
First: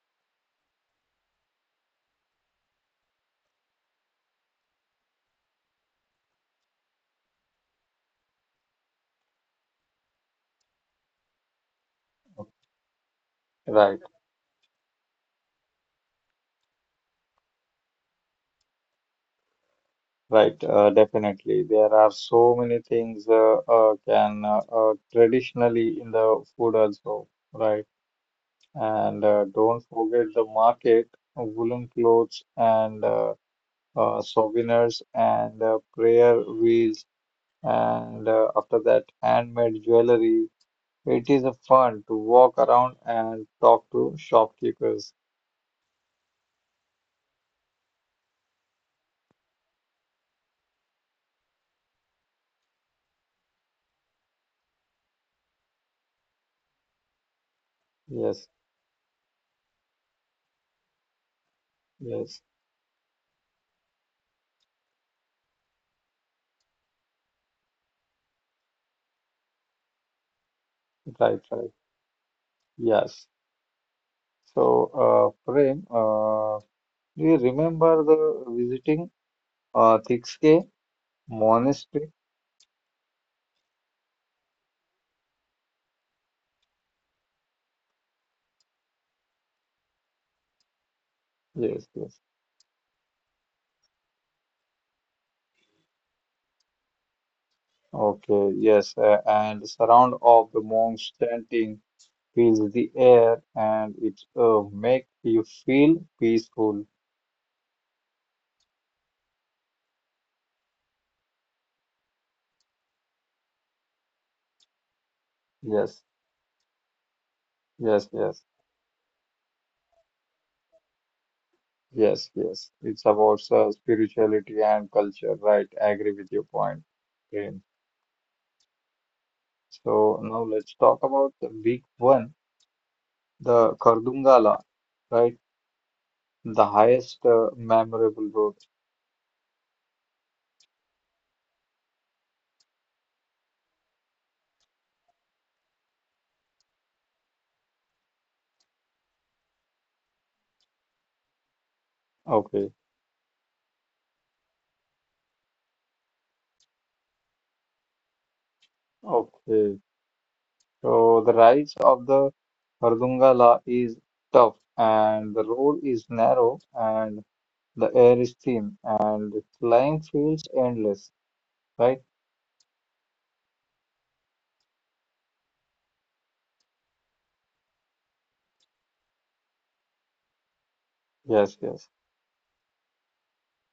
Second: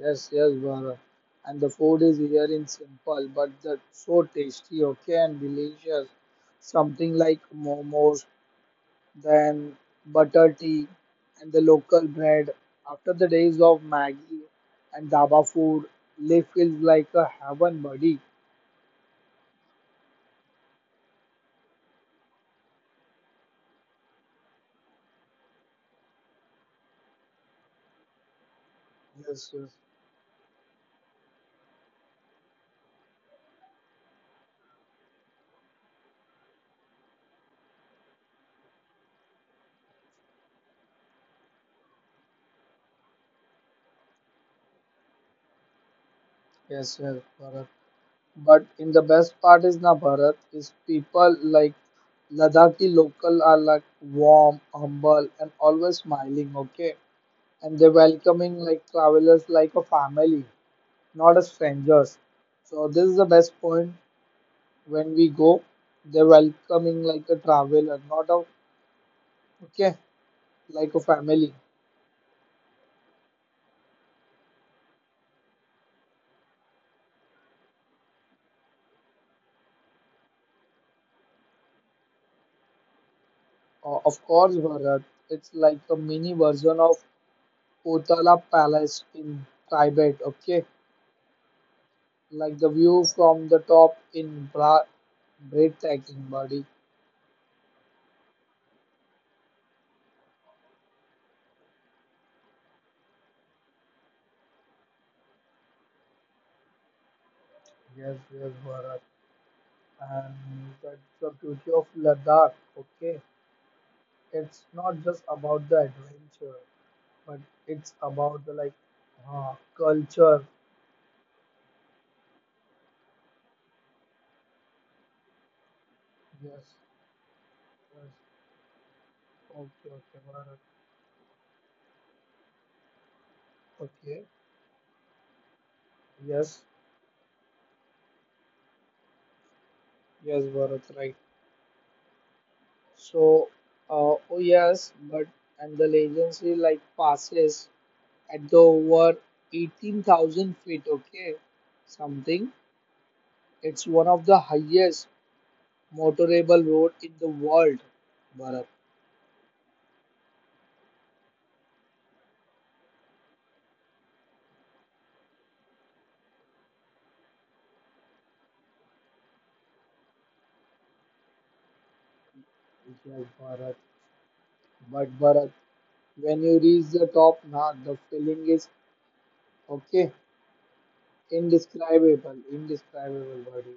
Yes, yes, brother. And the food is here in simple, but the so tasty, okay, and delicious. Something like momos, then butter tea, and the local bread. After the days of Right, Maggie and dhaba food, Leh feels like a heaven, buddy. right, definitely. There are so many things can traditionally in the food also, right? And Yes, yes, don't forget the market, woolen clothes and souvenirs and prayer wheels and after that handmade jewelry. It is a fun to walk around and talk to shopkeepers. yes, yes, brother. But in the best part is na Bharat is people like Ladakhi local are like warm, humble, and always smiling. Okay, and they're Yes, welcoming like travelers like a family, not as strangers. yes, So this is the best point when we go, they're welcoming like a traveler, not a okay like a right, family. right. Yes. So, Prem, do you remember the visiting Tikske monastery? Of course, Bharat, it's like a mini version of Potala Palace in Tibet. Okay, Yes, yes. like the view from the top in bra breathtaking body. Okay, yes. And the sound of the monks chanting fills the air, and it make you feel peaceful. Yes, yes, Bharat. And that's the beauty of Ladakh, okay? It's not just about the Yes, adventure, but it's yes, about yes. the like culture. Yes, yes. It's about spirituality and culture, right? I agree with your Yes, point, Prem. yes. Okay, okay, So now Bharat. let's talk about the week one, the Okay. Kardungala, right? Yes, The highest memorable road. yes, Bharat, right. So, oh yes, but and the legacy like passes at the over 18,000 feet, okay, something. Okay, It's one of the highest motorable road in the world, Bharat. okay. So the rise of the Kardungala is tough, and the road is narrow, and the air is thin, and the climb feels endless, right? It's like Bharat, but Bharat, when you reach the top, now the feeling is okay, Yes, yes. indescribable, indescribable, buddy.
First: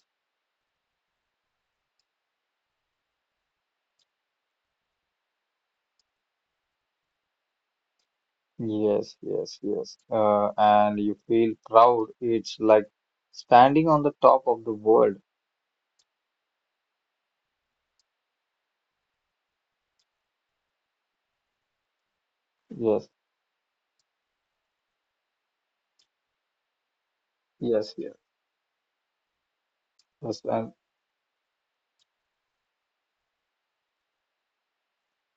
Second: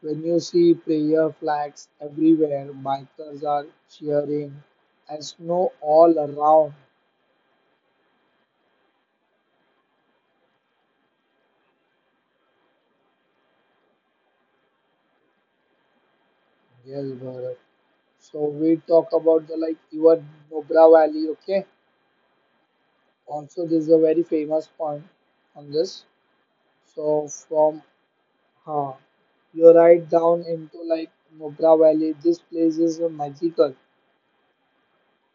When you see prayer flags everywhere, bikers are cheering, and snow all around. Yes, yes, yes. And you feel proud. It's like standing on the top of the world. Yes, Bharat. So we talk about the like even Nobra Valley, okay? Yes, Also, this is a very famous point on this. So from yes, yes. huh, you're right Yes, down and into like Nubra Valley. This place is magical.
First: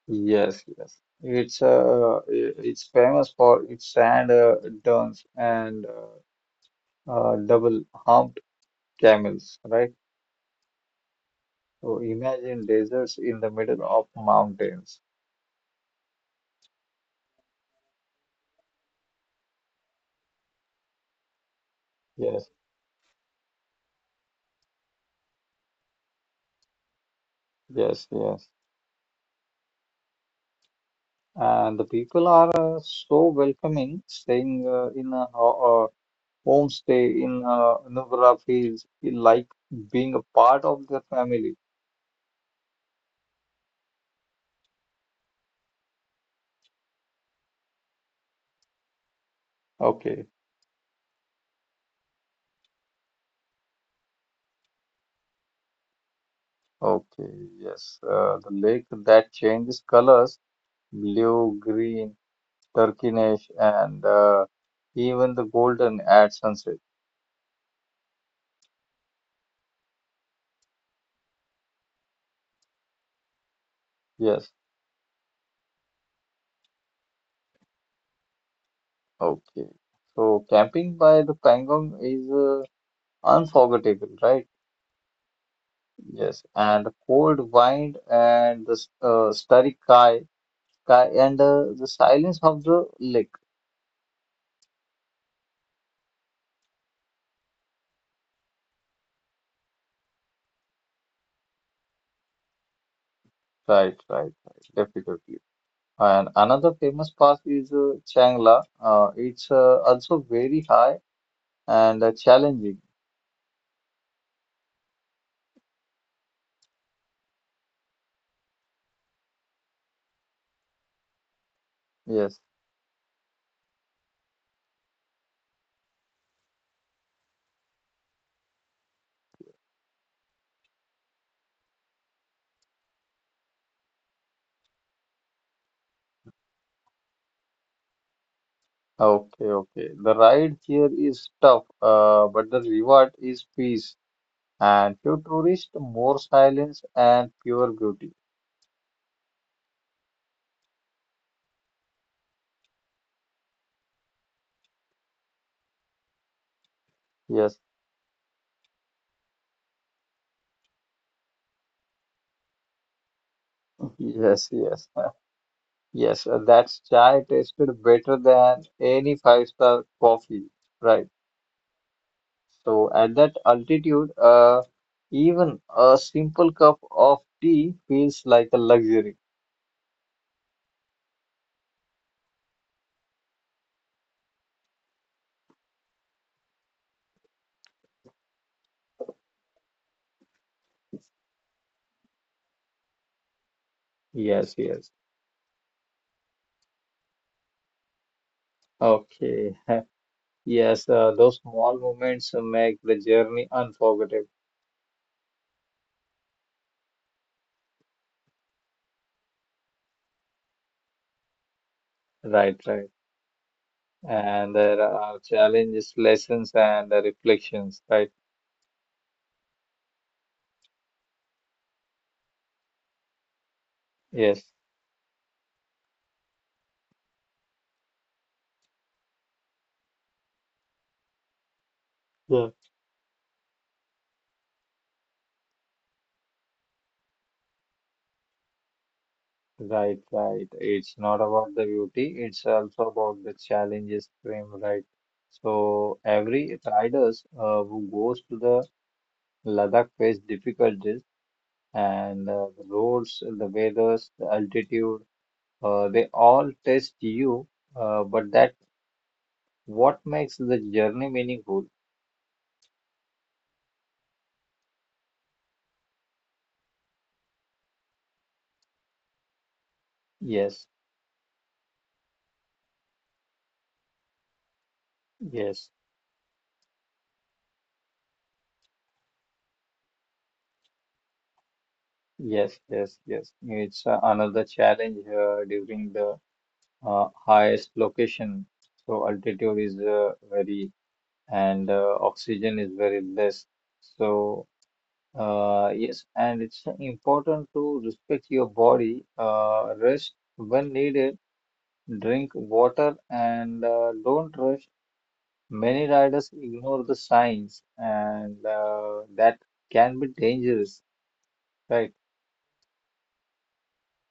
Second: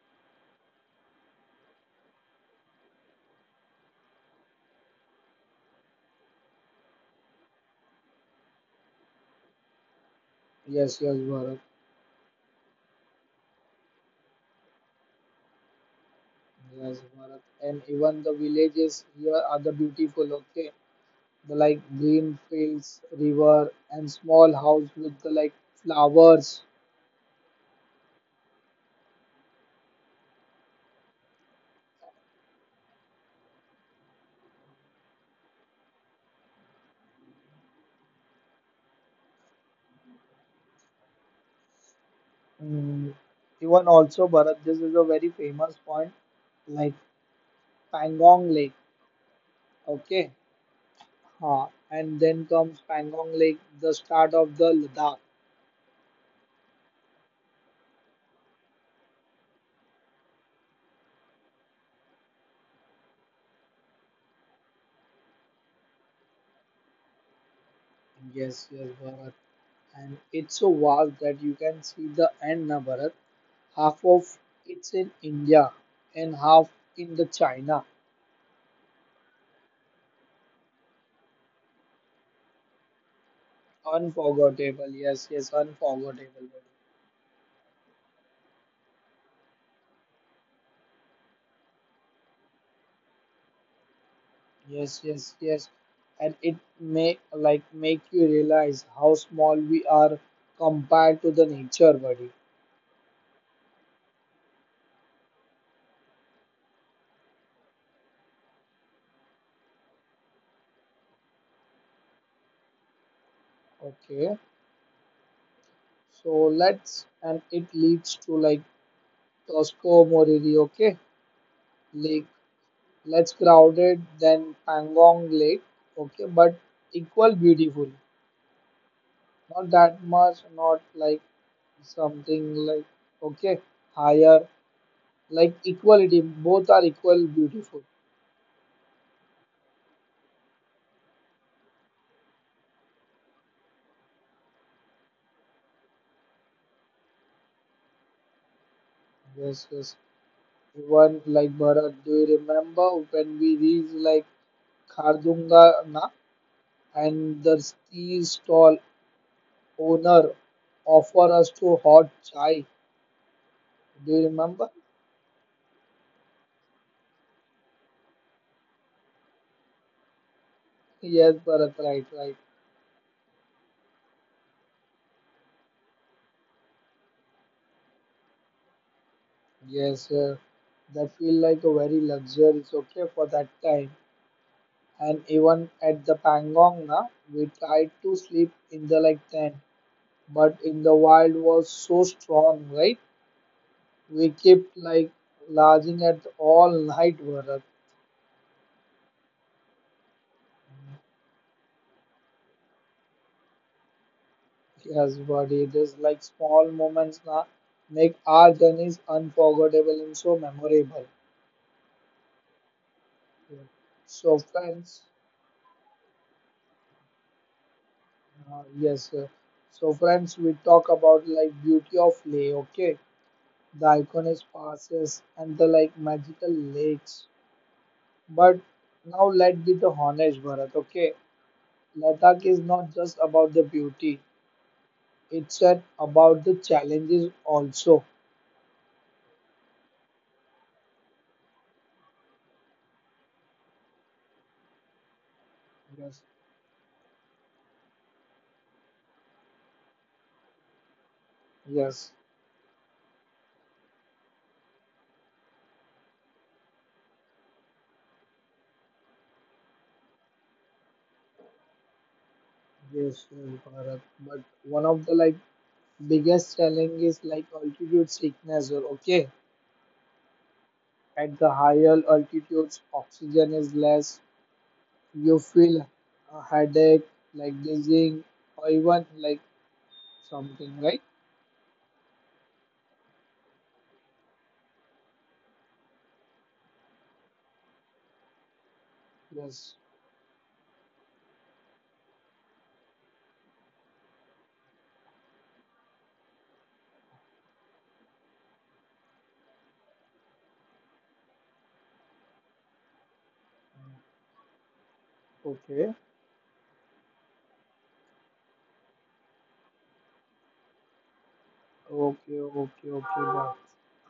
yes, yes. It's famous for its sand dunes and double-humped camels, right? Yes, yes, Bharat. So imagine deserts in the middle of mountains. Yes, Bharat. And even the villages here are the beautiful. Okay, the like green Yes, fields, river, and small house with the like flowers. yes, yes. And the people are so welcoming, staying in a ho homestay in Nuvra feels like being a part of the family. Mm, Even also, Bharat, this is a very famous point, like Pangong Lake. Okay, Okay, Huh? And then comes Pangong Lake, the start of the Ladakh. okay, yes. The lake that changes colors, blue, green, turquoise, and even the golden at sunset. Yes, yes, Bharat. And it's so vast that you can see the end, now Bharat. Half of Yes, it's in India and half in the China. okay. So camping by the Pangong is unforgettable, right? Unforgettable. Yes, yes, Yes, unforgettable. Bharat. and the cold wind and the starry sky and the silence of the lake. Yes, yes, yes. And it may like make you realize how small we are compared to the nature, buddy. Right, right, right. Definitely. And another famous pass is Changla. It's also very high and challenging. Okay. So let's and it leads to like Tosco Moriri, okay? Lake Yes. less crowded than Pangong Lake, okay, but equal beautiful. Not that much, not like something like okay, higher, like equality. Both are equal beautiful. Okay, okay. The ride here is tough, but the reward is peace. And few tourists, more silence and pure beauty. Yes, yes. One like Bharat, do you remember when we reached like Khardunga na and the Yes, tea stall owner offer us to hot chai? Do you yes, remember? yes. [LAUGHS] Yes, that's chai tasted better than any five-star coffee. Right. Yes, Bharat, right, right. So at that altitude, even a simple cup of tea feels like a luxury. Yes, that feel like a very luxurious okay for that time. And even at the Pangong, na, we tried to sleep in the like tent, but in the wild was so strong, right? We Yes, kept yes. like lodging at all night, Bharat. Okay. [LAUGHS] Yes, those small moments make the journey unforgettable. Yes, buddy. This like small moments na make our journeys unforgettable and so memorable. Right, right. Yeah. So And there friends, are challenges, lessons, and reflections. Right. Yes. So friends, we talk about like beauty of lay, okay? The Yes. iconic passes and the like magical lakes. But now let's be the honest, Bharat. Okay, Ladakh Yeah. is not just about the beauty; it's about the challenges also. Right, right. It's not about the beauty, it's also about the challenges frame, right? So Yes, every riders who goes to the Ladakh faced difficulties, yes, and the roads, the weathers, the altitude, they all test you, but that what makes the journey meaningful. yes, yes, Bharat. But one of the like biggest challenges like altitude sickness. Or okay, Yes, at the higher altitudes, oxygen is less. You yes, feel a headache, like dizzying, or even like something, right? yes, yes, yes. It's another challenge during the highest location. So altitude Yes. is very, and oxygen is very less. So yes, and it's important to respect your body, rest when needed, drink water, and don't rush. Many Okay. riders ignore the signs, and that can be dangerous. Right, Okay. Okay. Okay. But,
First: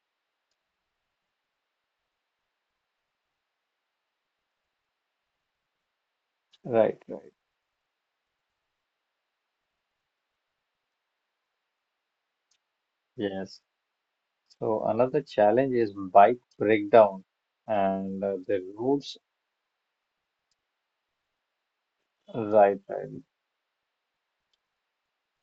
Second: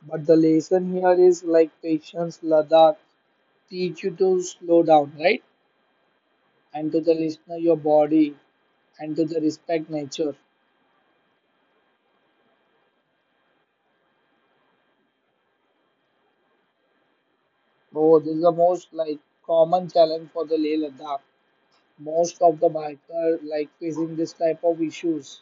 but the lesson here is like patience, Ladakh, teach you to slow down, right? And to right, the right. listener, your body, and to the respect nature. Yes. So another challenge is bike breakdown, Oh, and this is the the most like roads. common challenge for the Leh Ladakh. Most of the Right, right. biker like facing this type of issues.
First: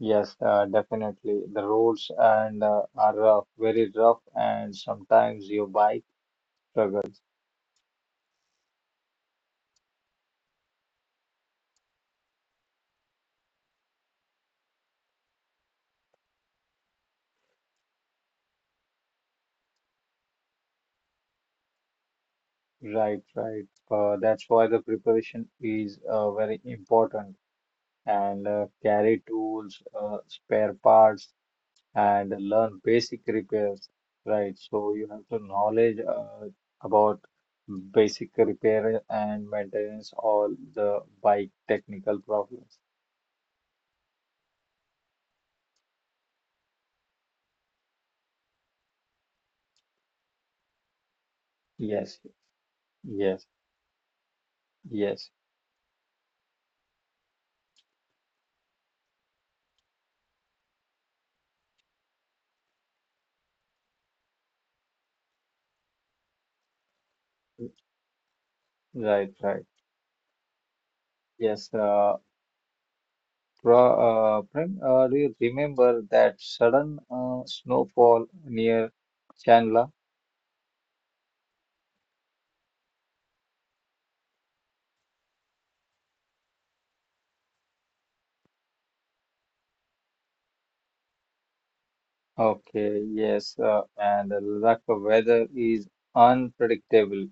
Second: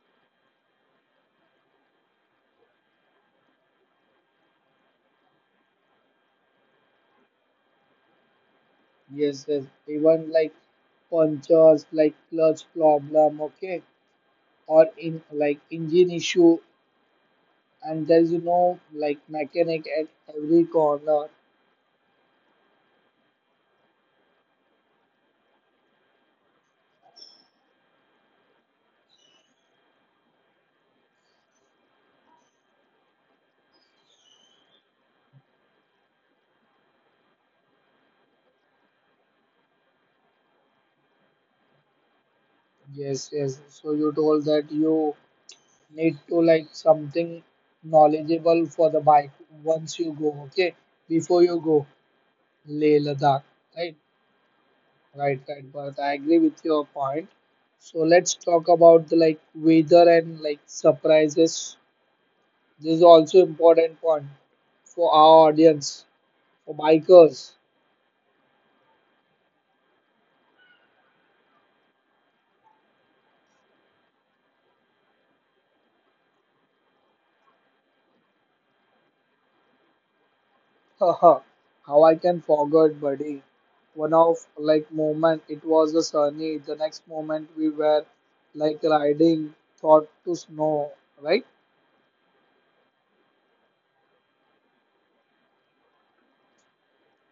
Yes, definitely. The roads and are very rough, and sometimes your bike struggles. Yes. Yes. Even like punctures, like clutch problem, okay, or in like engine issue and there is no like mechanic at every corner. Right, right. That's why the preparation is very important and carry tools, spare parts, and learn basic repairs. Right. So you have to knowledge about basic repair and maintenance all the bike technical problems. Yes, yes. So you told that you need to like something knowledgeable for the bike once you go, okay? Before you go Yes, Leh Ladakh, yes, right? yes. Right, right. But I agree with your point. So let's talk about the like weather and like surprises. This is also important point for our audience, for bikers. Right, right. Yes. Pra, Prem, do you remember that sudden snowfall near Chandla? Haha, how I can forget, buddy. One of like moment it was a sunny. The next moment we were like riding thought to snow, right? Okay, yes, and the Ladakh weather is unpredictable.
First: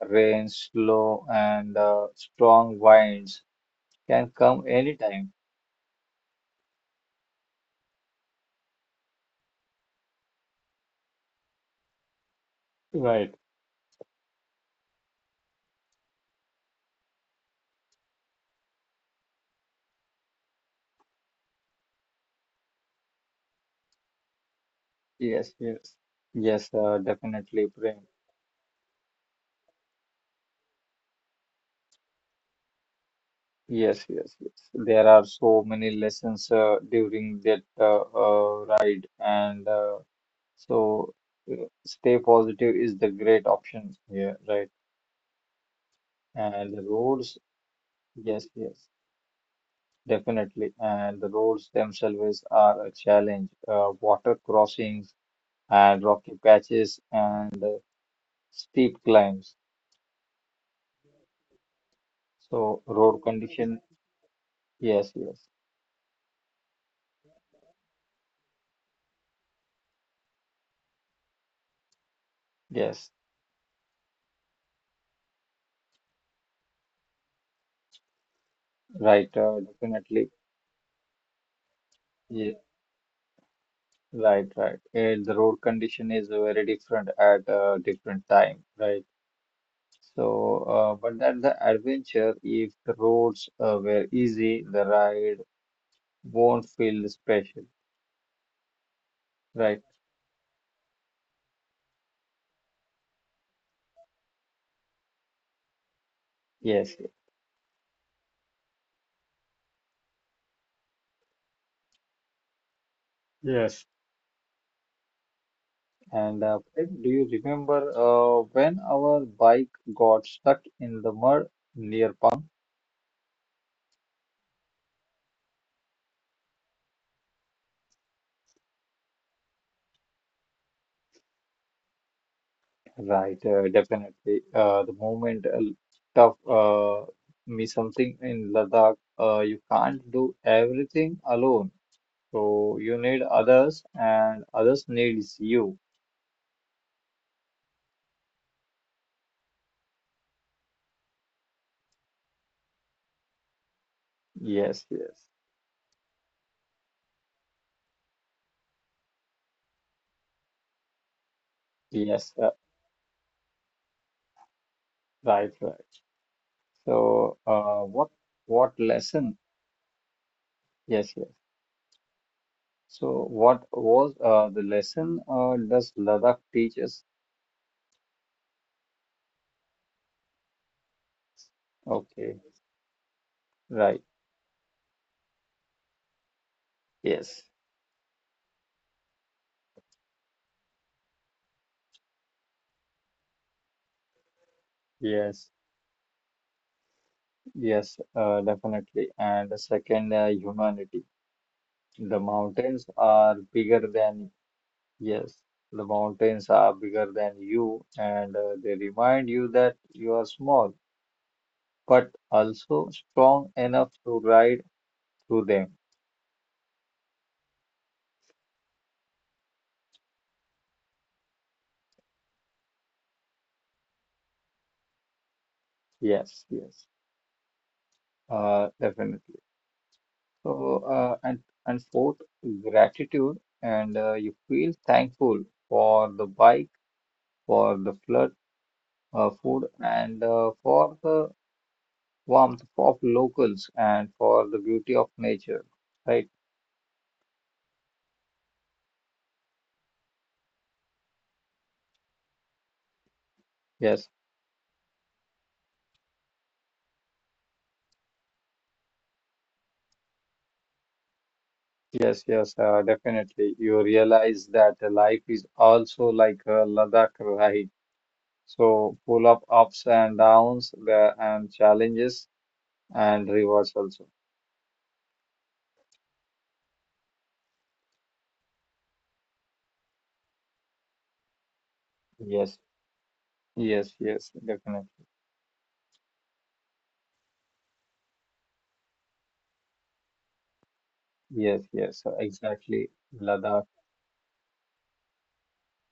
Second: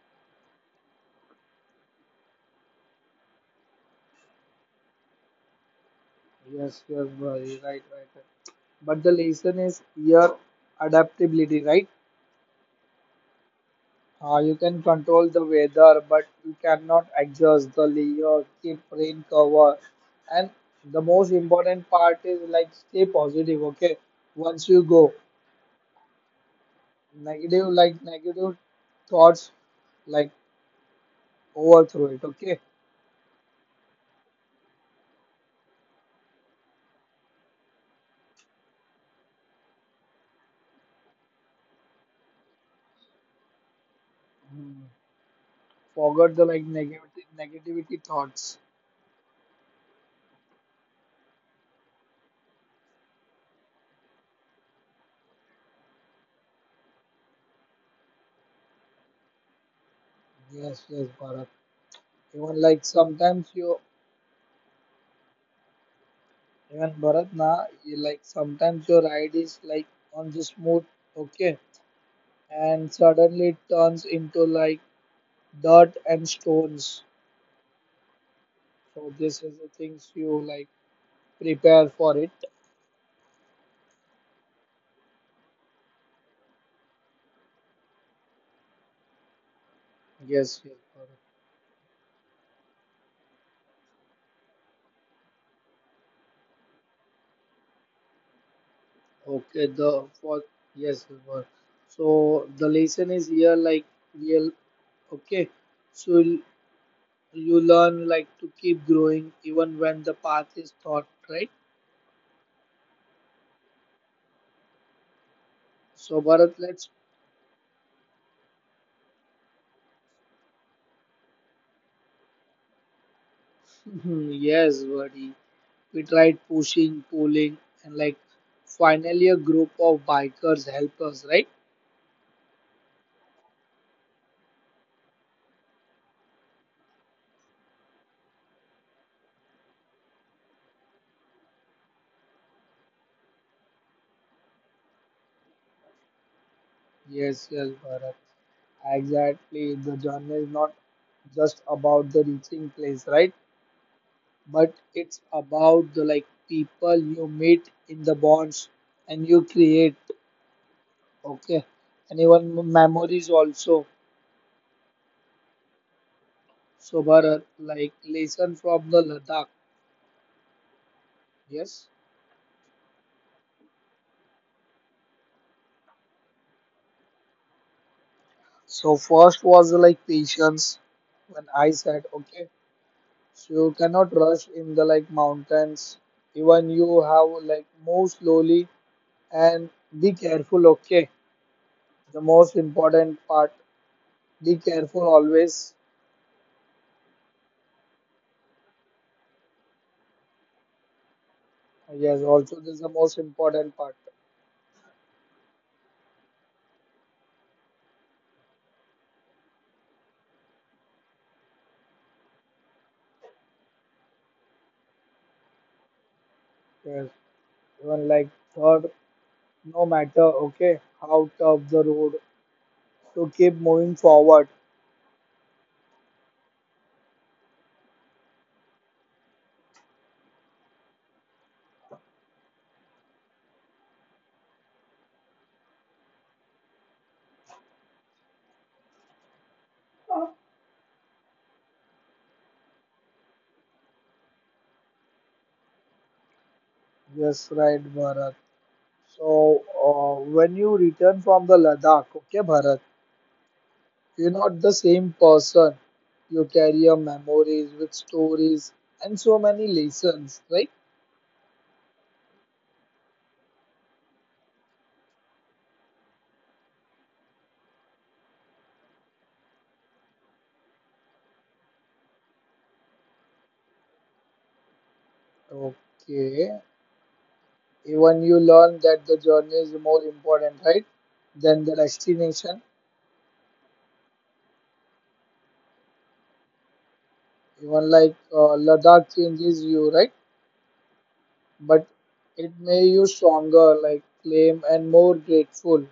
Rain, slow, and strong winds can come anytime. Yes, yes, buddy. Right, right, right. But the lesson is your adaptability, right? Right. You can control the weather, but you cannot adjust the layer, keep rain cover, and the most important part is like stay positive. Okay, once you go, Yes, yes. Yes, negative definitely, like Prem. negative thoughts like overthrow it, okay. Yes, yes, yes. There are so many lessons during that ride, and so uh, stay positive is the great option here, right? Hmm. Forget the like And the negativity roads, negativity yes, thoughts. yes, definitely. And the roads themselves are a challenge. Water crossings and rocky patches and steep climbs. Yes, yes, Bharat, even like So road sometimes you, condition, yes, yes, even Bharat na, you like sometimes your ride is like on the smooth, okay, and yes, suddenly it turns into like dirt and stones. So right, this is the things definitely. you like prepare for it. Yeah, right, right. And the road condition is very different at different time, right? Yes, So, yes, Bharat. but that's the adventure. If the roads were easy, the ride won't feel special, Okay, right? the for yes, it was. So the lesson is here like real, okay. So l- Yes. you learn like to keep growing even when the path is thought, right? Yes. So And Bharat, let's Prem, do you remember when our bike got stuck in the mud near pump? [LAUGHS] yes, buddy. We tried pushing, pulling, and like finally a group of bikers help us, right? Right, definitely. The moment stuff me something in Ladakh, you can't do everything alone. So you need others, and others needs you. Yes, yes, Bharat. Exactly. The journey is not just about the reaching place, right? But Yes, it's yes. about the like people you meet in the bonds and you create, okay, and Yes, even memories also. right, right. So So, Bharat, like what lesson what from the lesson? Ladakh, Yes, yes. yes, So, what was the lesson? Does Ladakh teach us? so first was like patience when I said, Okay, okay, so you right. cannot rush in the like mountains, even you have Yes, like move slowly and be careful, okay. The most important part, be careful yes, always. yes. Definitely. And the second, humanity. Yes, The also this is mountains the most are important bigger part. than yes. The mountains are bigger than you, and they remind you that you are small, but also strong enough to ride through them. Yes, even like third, no matter okay how tough the road, to keep moving forward. Yes, yes. Definitely. So, uh, and and fourth, gratitude, and you feel thankful for the bike, for the flood, food, and for the warmth of locals, and for the beauty of nature. Right? Yes, right, Bharat. So when you return from the Ladakh, okay, Bharat, Yes, you're not the same person. You carry your memories with stories and so many lessons, right? yes, yes. Definitely, you realize that the life is also like a Ladakh ride, so full of ups and downs, and challenges and rewards also. Okay, even you learn that the journey is more important, right, than the Yes, destination. yes, yes. Definitely. Even like Ladakh changes you, right? Yes, But yes, it may exactly. you Ladakh, stronger, like claim and more grateful.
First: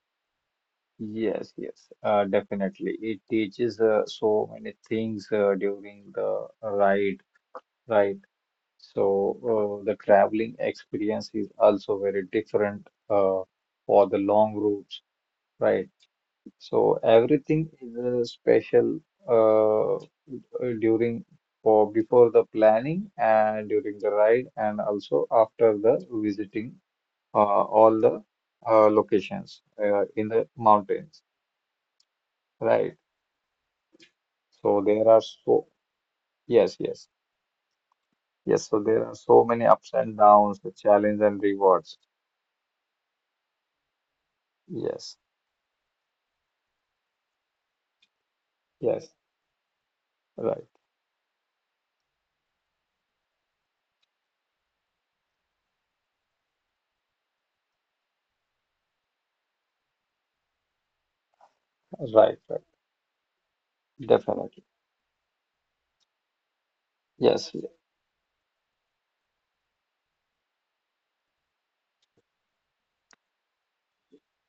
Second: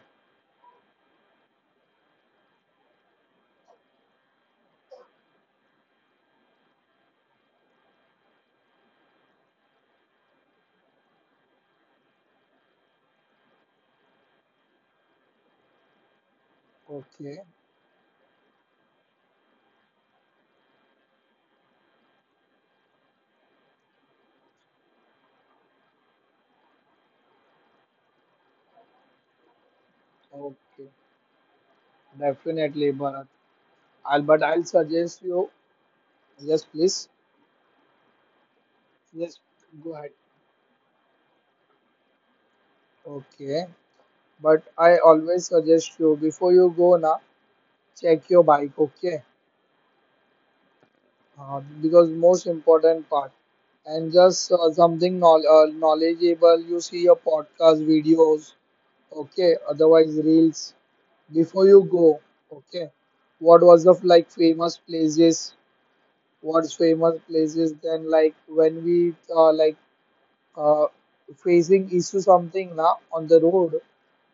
yes, yes, definitely. It teaches so many things during the ride, right? So the traveling experience is also very different for the long routes, right? So Okay, everything is special during or before the planning and during the ride and also after the visiting all the locations in the okay, mountains, right? definitely, Bharat. I'll, but I'll So there are suggest you. so Yes, Yes, yes, please. yes. So there are so Yes, many ups go and ahead. downs, the challenge and rewards. Okay, but I Yes, always suggest you before you go now, check your bike. yes, Okay, right, because most important part, and just something knowledgeable. You see your podcast videos, okay, otherwise reels. Before you go, right, right. okay, what was the like Definitely. famous places? What's famous Yes, y- places? Then like when we like uh, facing issue something now on the road,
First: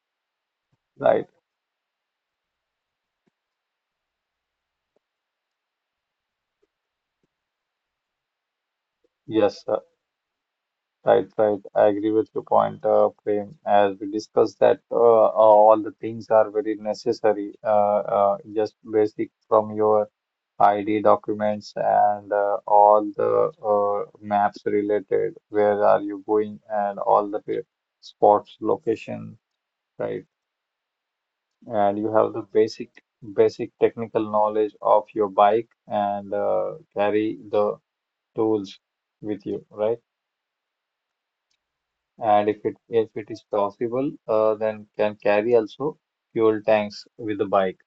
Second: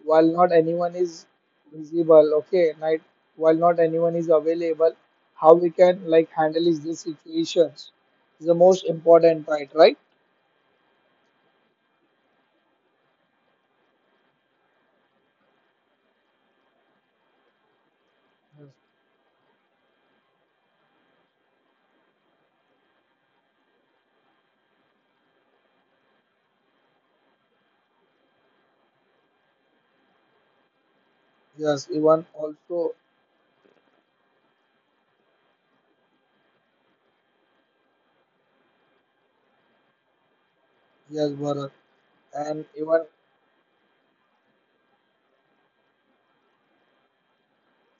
while not anyone is right. visible, okay, night, while not anyone is available, how we can like handle is these situations is the most important Yes, part, right? right, right. I agree with your point, Prem. As we discussed that all the things are very necessary. Just basic from your ID documents and all the maps related, where are you going and spots, location, right? Yes, And you even have the also basic basic technical knowledge of your bike and carry the tools with you, right? yes, Bharat, And and if it even if it is possible, then can carry also fuel tanks with the bike.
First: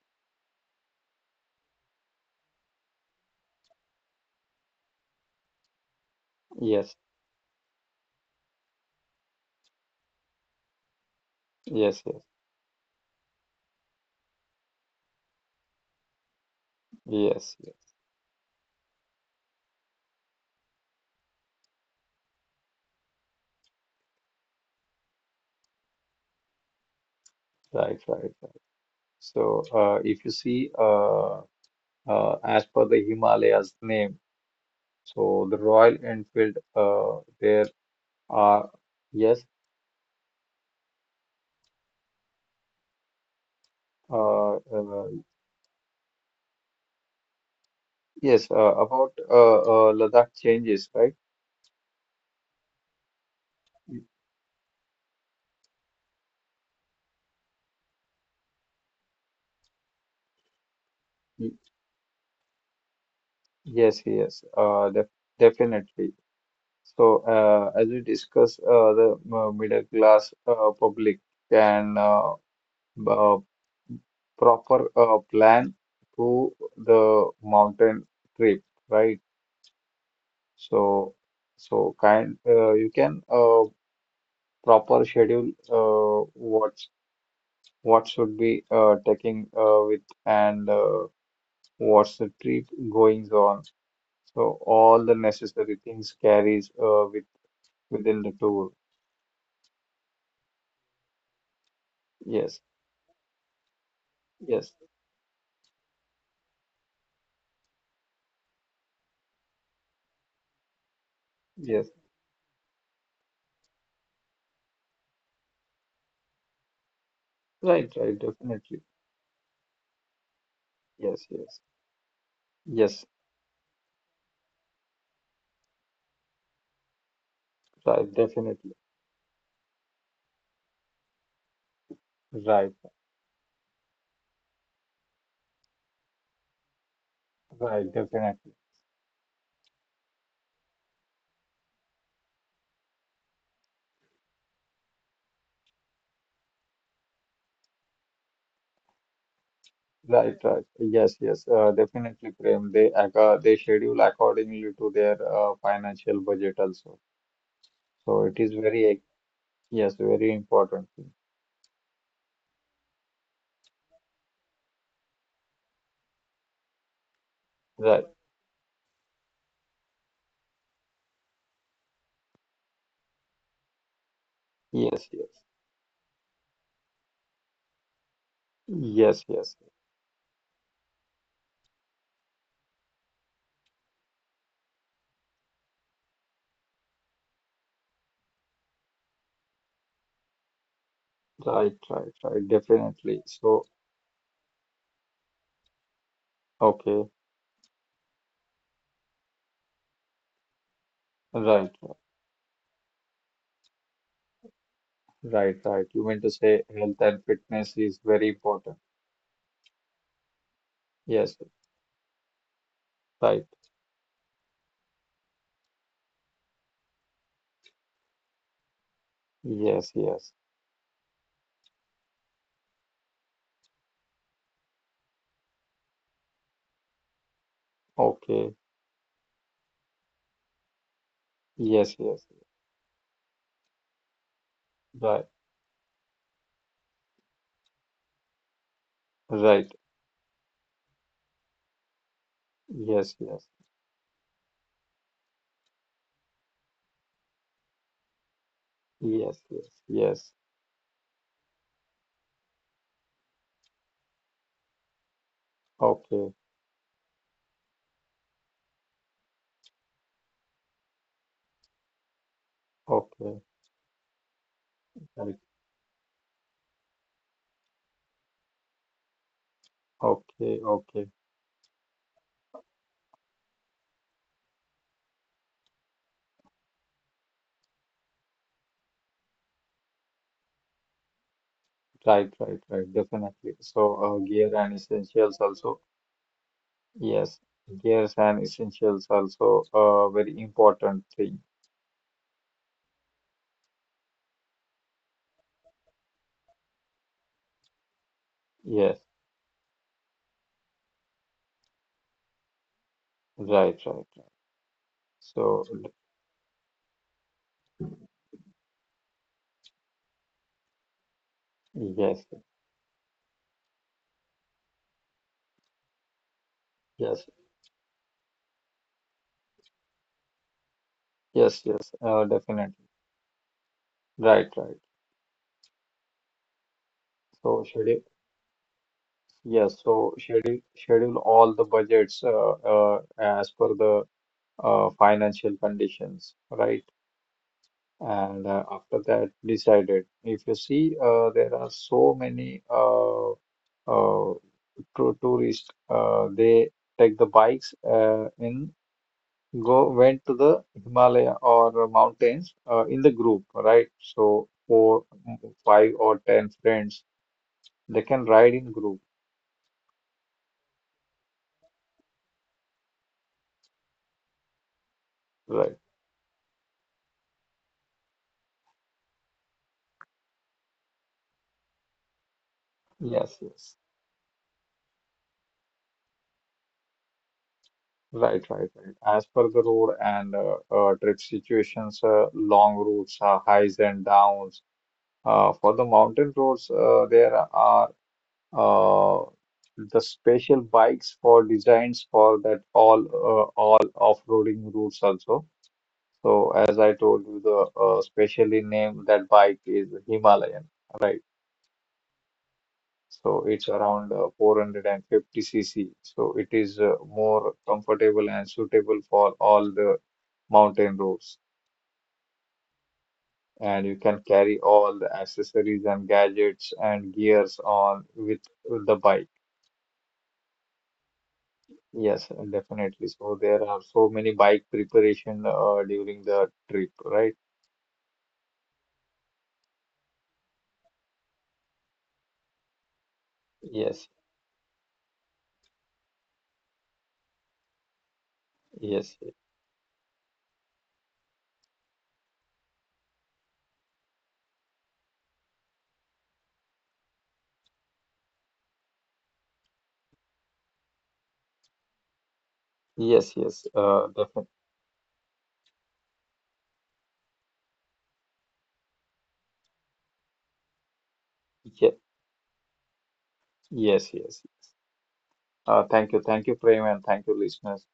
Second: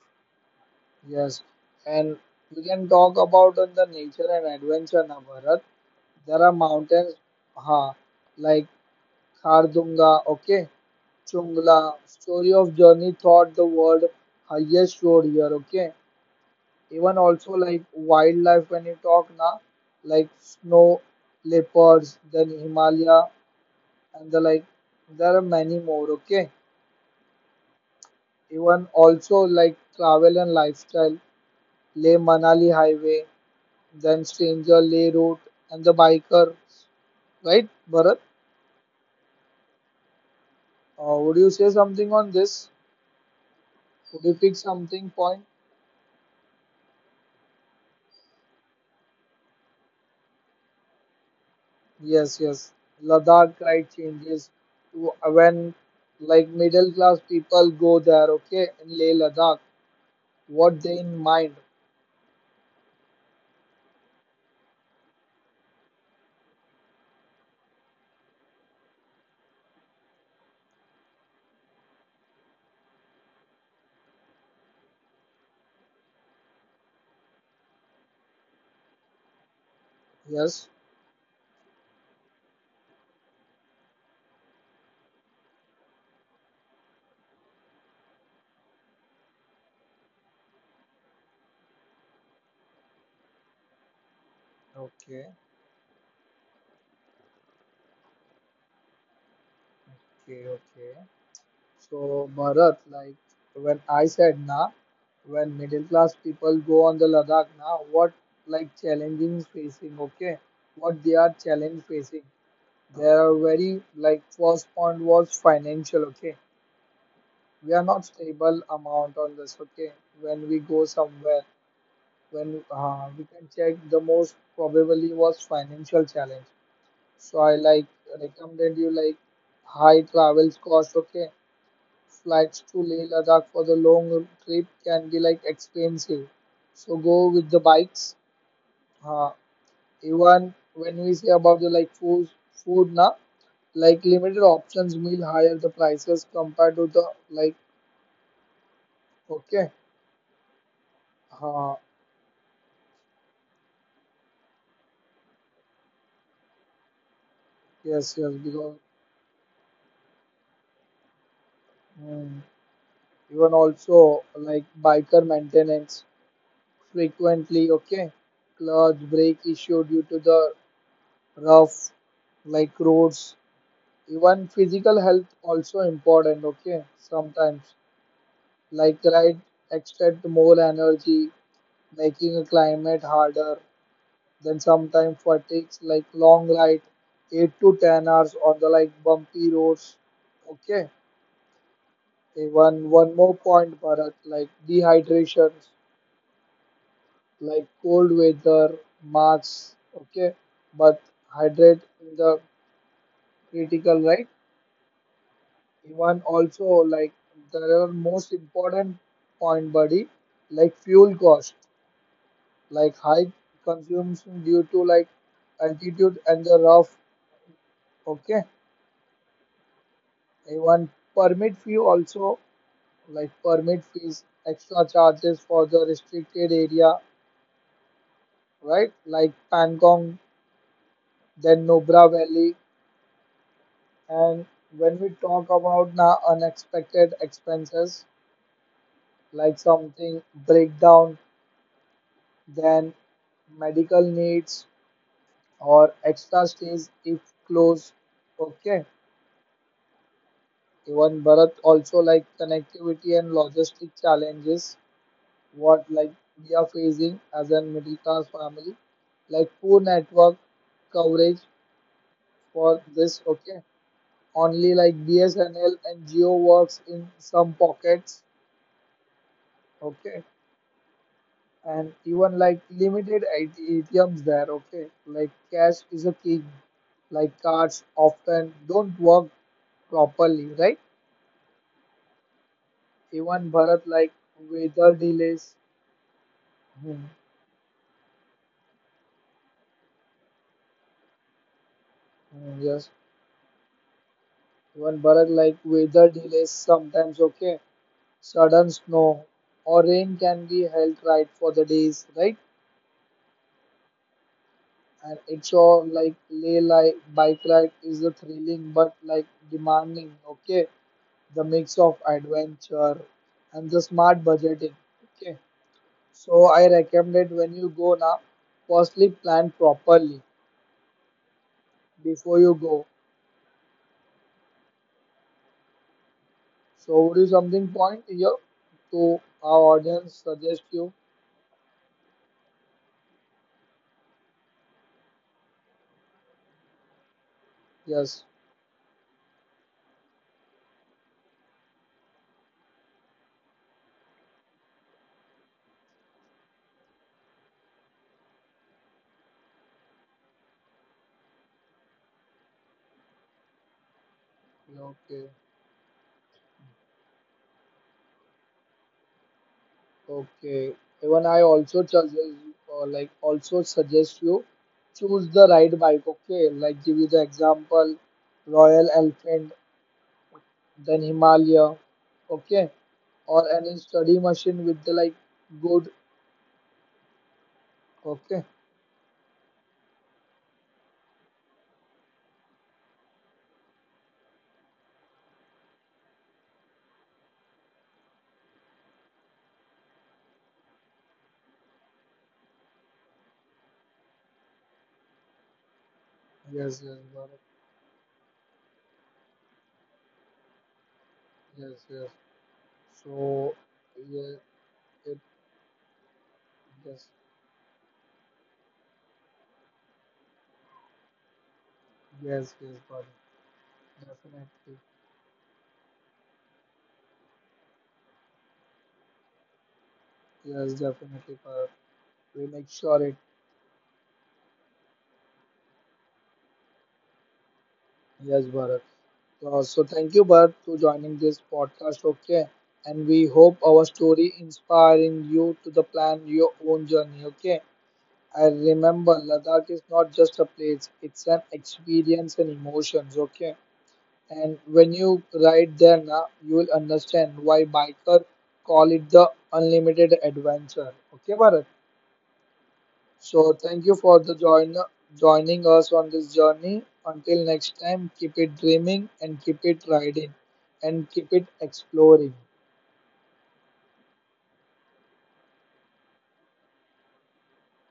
yes, and we can talk about the nature and adventure now, Bharat. There are Yes, mountains, huh, like Khardunga, okay, Chungla, yes, yes, story of journey thought the world highest road here, okay. Even also yes, like yes. wildlife when you talk now, like snow leopards, then Himalaya, and the like. There are many more, okay. Right, right, right. Even also So, like uh, if you travel and see, lifestyle, Leh as Manali per the Highway, Himalayas name. then Stranger Lay Road So the and the Royal Biker, Enfield, there right, Bharat? are yes, Would you say something on this? Would you pick uh, something uh, point? yes, about Ladakh changes, right? Yes, yes. Ladakh right Y- changes to when like middle class people go there, okay, in Leh Ladakh. What they in mind? y- Yes, yes, definitely. So as we discuss, the middle class public can b- uh, proper plan to the mountain trip, right? Yes. So, so kind, you can proper schedule what should be taking with and what's the trip goings on. So all the Okay. necessary things carries with within the tour. Okay. Okay. So Yes, Bharat, like when I said na, yes, when middle class people go on the Ladakh na, what like challenging facing, okay? What they are challenge yes. facing. There are very like first point was financial, okay? We are Right, not right, stable definitely. amount on this, okay? When we go Yes, somewhere, yes, when yes. We can check the most probably was financial challenge. So I like Right, definitely. recommended you like high travels cost, okay? Flights Right, to Leh Ladakh for the long trip can be like expensive. So go with the right, bikes. definitely. Uh, Even when we say about the like food, food na like limited options meal higher the prices compared to the like, okay. Right, right. Yes, yes, Uh, definitely, Prem. They schedule accordingly to their financial budget also. yes, So yes, it is because very, yes, very important thing. mm, even also like biker maintenance frequently, okay, Right. clutch brake issue due to the rough like roads, even physical Yes, health yes. also important, okay, sometimes like Yes, right yes. expect more energy making a climate harder, then sometimes fatigues like long ride 8 to 10 hours on the like bumpy roads, okay. Right, right, right. Even one Definitely. more So, point Bharat like dehydrations okay. like cold weather marks, okay, but Right, hydrate right, in the critical, right. right, right. You meant Even to say also health like and fitness there are is very most important. important point buddy like fuel Yes, cost, like high right. consumption due to like altitude and the rough. Okay, Yes, yes. even permit fee also like permit fees, extra charges for the restricted area, Okay. right? Like Pangong, then Yes, Nubra yes. Valley, and when we Right, talk about now unexpected expenses like right. something breakdown, then Yes, yes. medical needs or extra stays if close. Okay. Yes, yes. Yes. Even Bharat also like connectivity and logistic challenges what like Okay. we are facing as a middle class family. Like poor network coverage for this, Okay, okay. Only like right. BSNL and Geo works in some pockets. Okay. Okay, okay. And even like items there, okay, like cash is a king, like cards often don't work properly, right. Right, right, right. Even Definitely. Bharat So, like uh, gear and weather essentials delays, also. hmm. Yes, gears and essentials also a very important thing. Hmm, yes, even Bharat like weather delays sometimes, okay, sudden Yes, snow or rain can be held right for the days, right. right, right, right. And it's So, all d- like lay like bike ride is a thrilling but like demanding, okay, the mix of yes, adventure and the smart budgeting. Okay, so I yes, recommend when you go now, firstly plan properly yes, yes. Before you Definitely. go. Right, right. So, would you So, something schedule. point here to our Yes. So, audience schedule suggest you? schedule all the budgets as per the financial conditions. Right. Yes. And after that, decided. If you see, there are so many uh, tourists. They take the bikes in go went to the Himalaya or mountains in the group, right? So four, Okay. five or 10 friends, they can ride in group, Okay. Even I also suggest, like also suggest you choose the right right? bike. Okay, like give you the example, Royal Elephant, then Himalaya. Okay, Yes, or yes. any study machine with the like good, Right, okay. right, right. As per the road and trip situations, long routes, highs and downs. For the mountain roads, there are uh, the special bikes for designs for that all off-roading routes also. So as Yes, I yes, told got you, it. the specially named that bike is Himalayan, right? Yes, yes, So so it's around yeah, it, 450 cc. So it is yes, more comfortable and suitable for all the mountain roads. yes, yes, got it. And you can carry Definitely, all the accessories and gadgets and gears on with the bike. yes, definitely Bharat. Yes, We make sure definitely. it, So there are so many bike preparation during the trip, right? yes Bharat, so thank you Bharat to joining this podcast, okay, and we hope our Yes, story inspiring you to the plan your own journey, okay, and yes, remember Ladakh is not just a place, it's an experience and emotions, okay. And when you ride there now, you will understand why biker call it the unlimited adventure. Okay, Bharat. yes, So yes. thank you for the Definitely. Joining us on this journey. Until next time, keep it dreaming and keep it riding and keep it exploring. Yes, yes. Thank you, thank you, Prem, and thank you, listeners.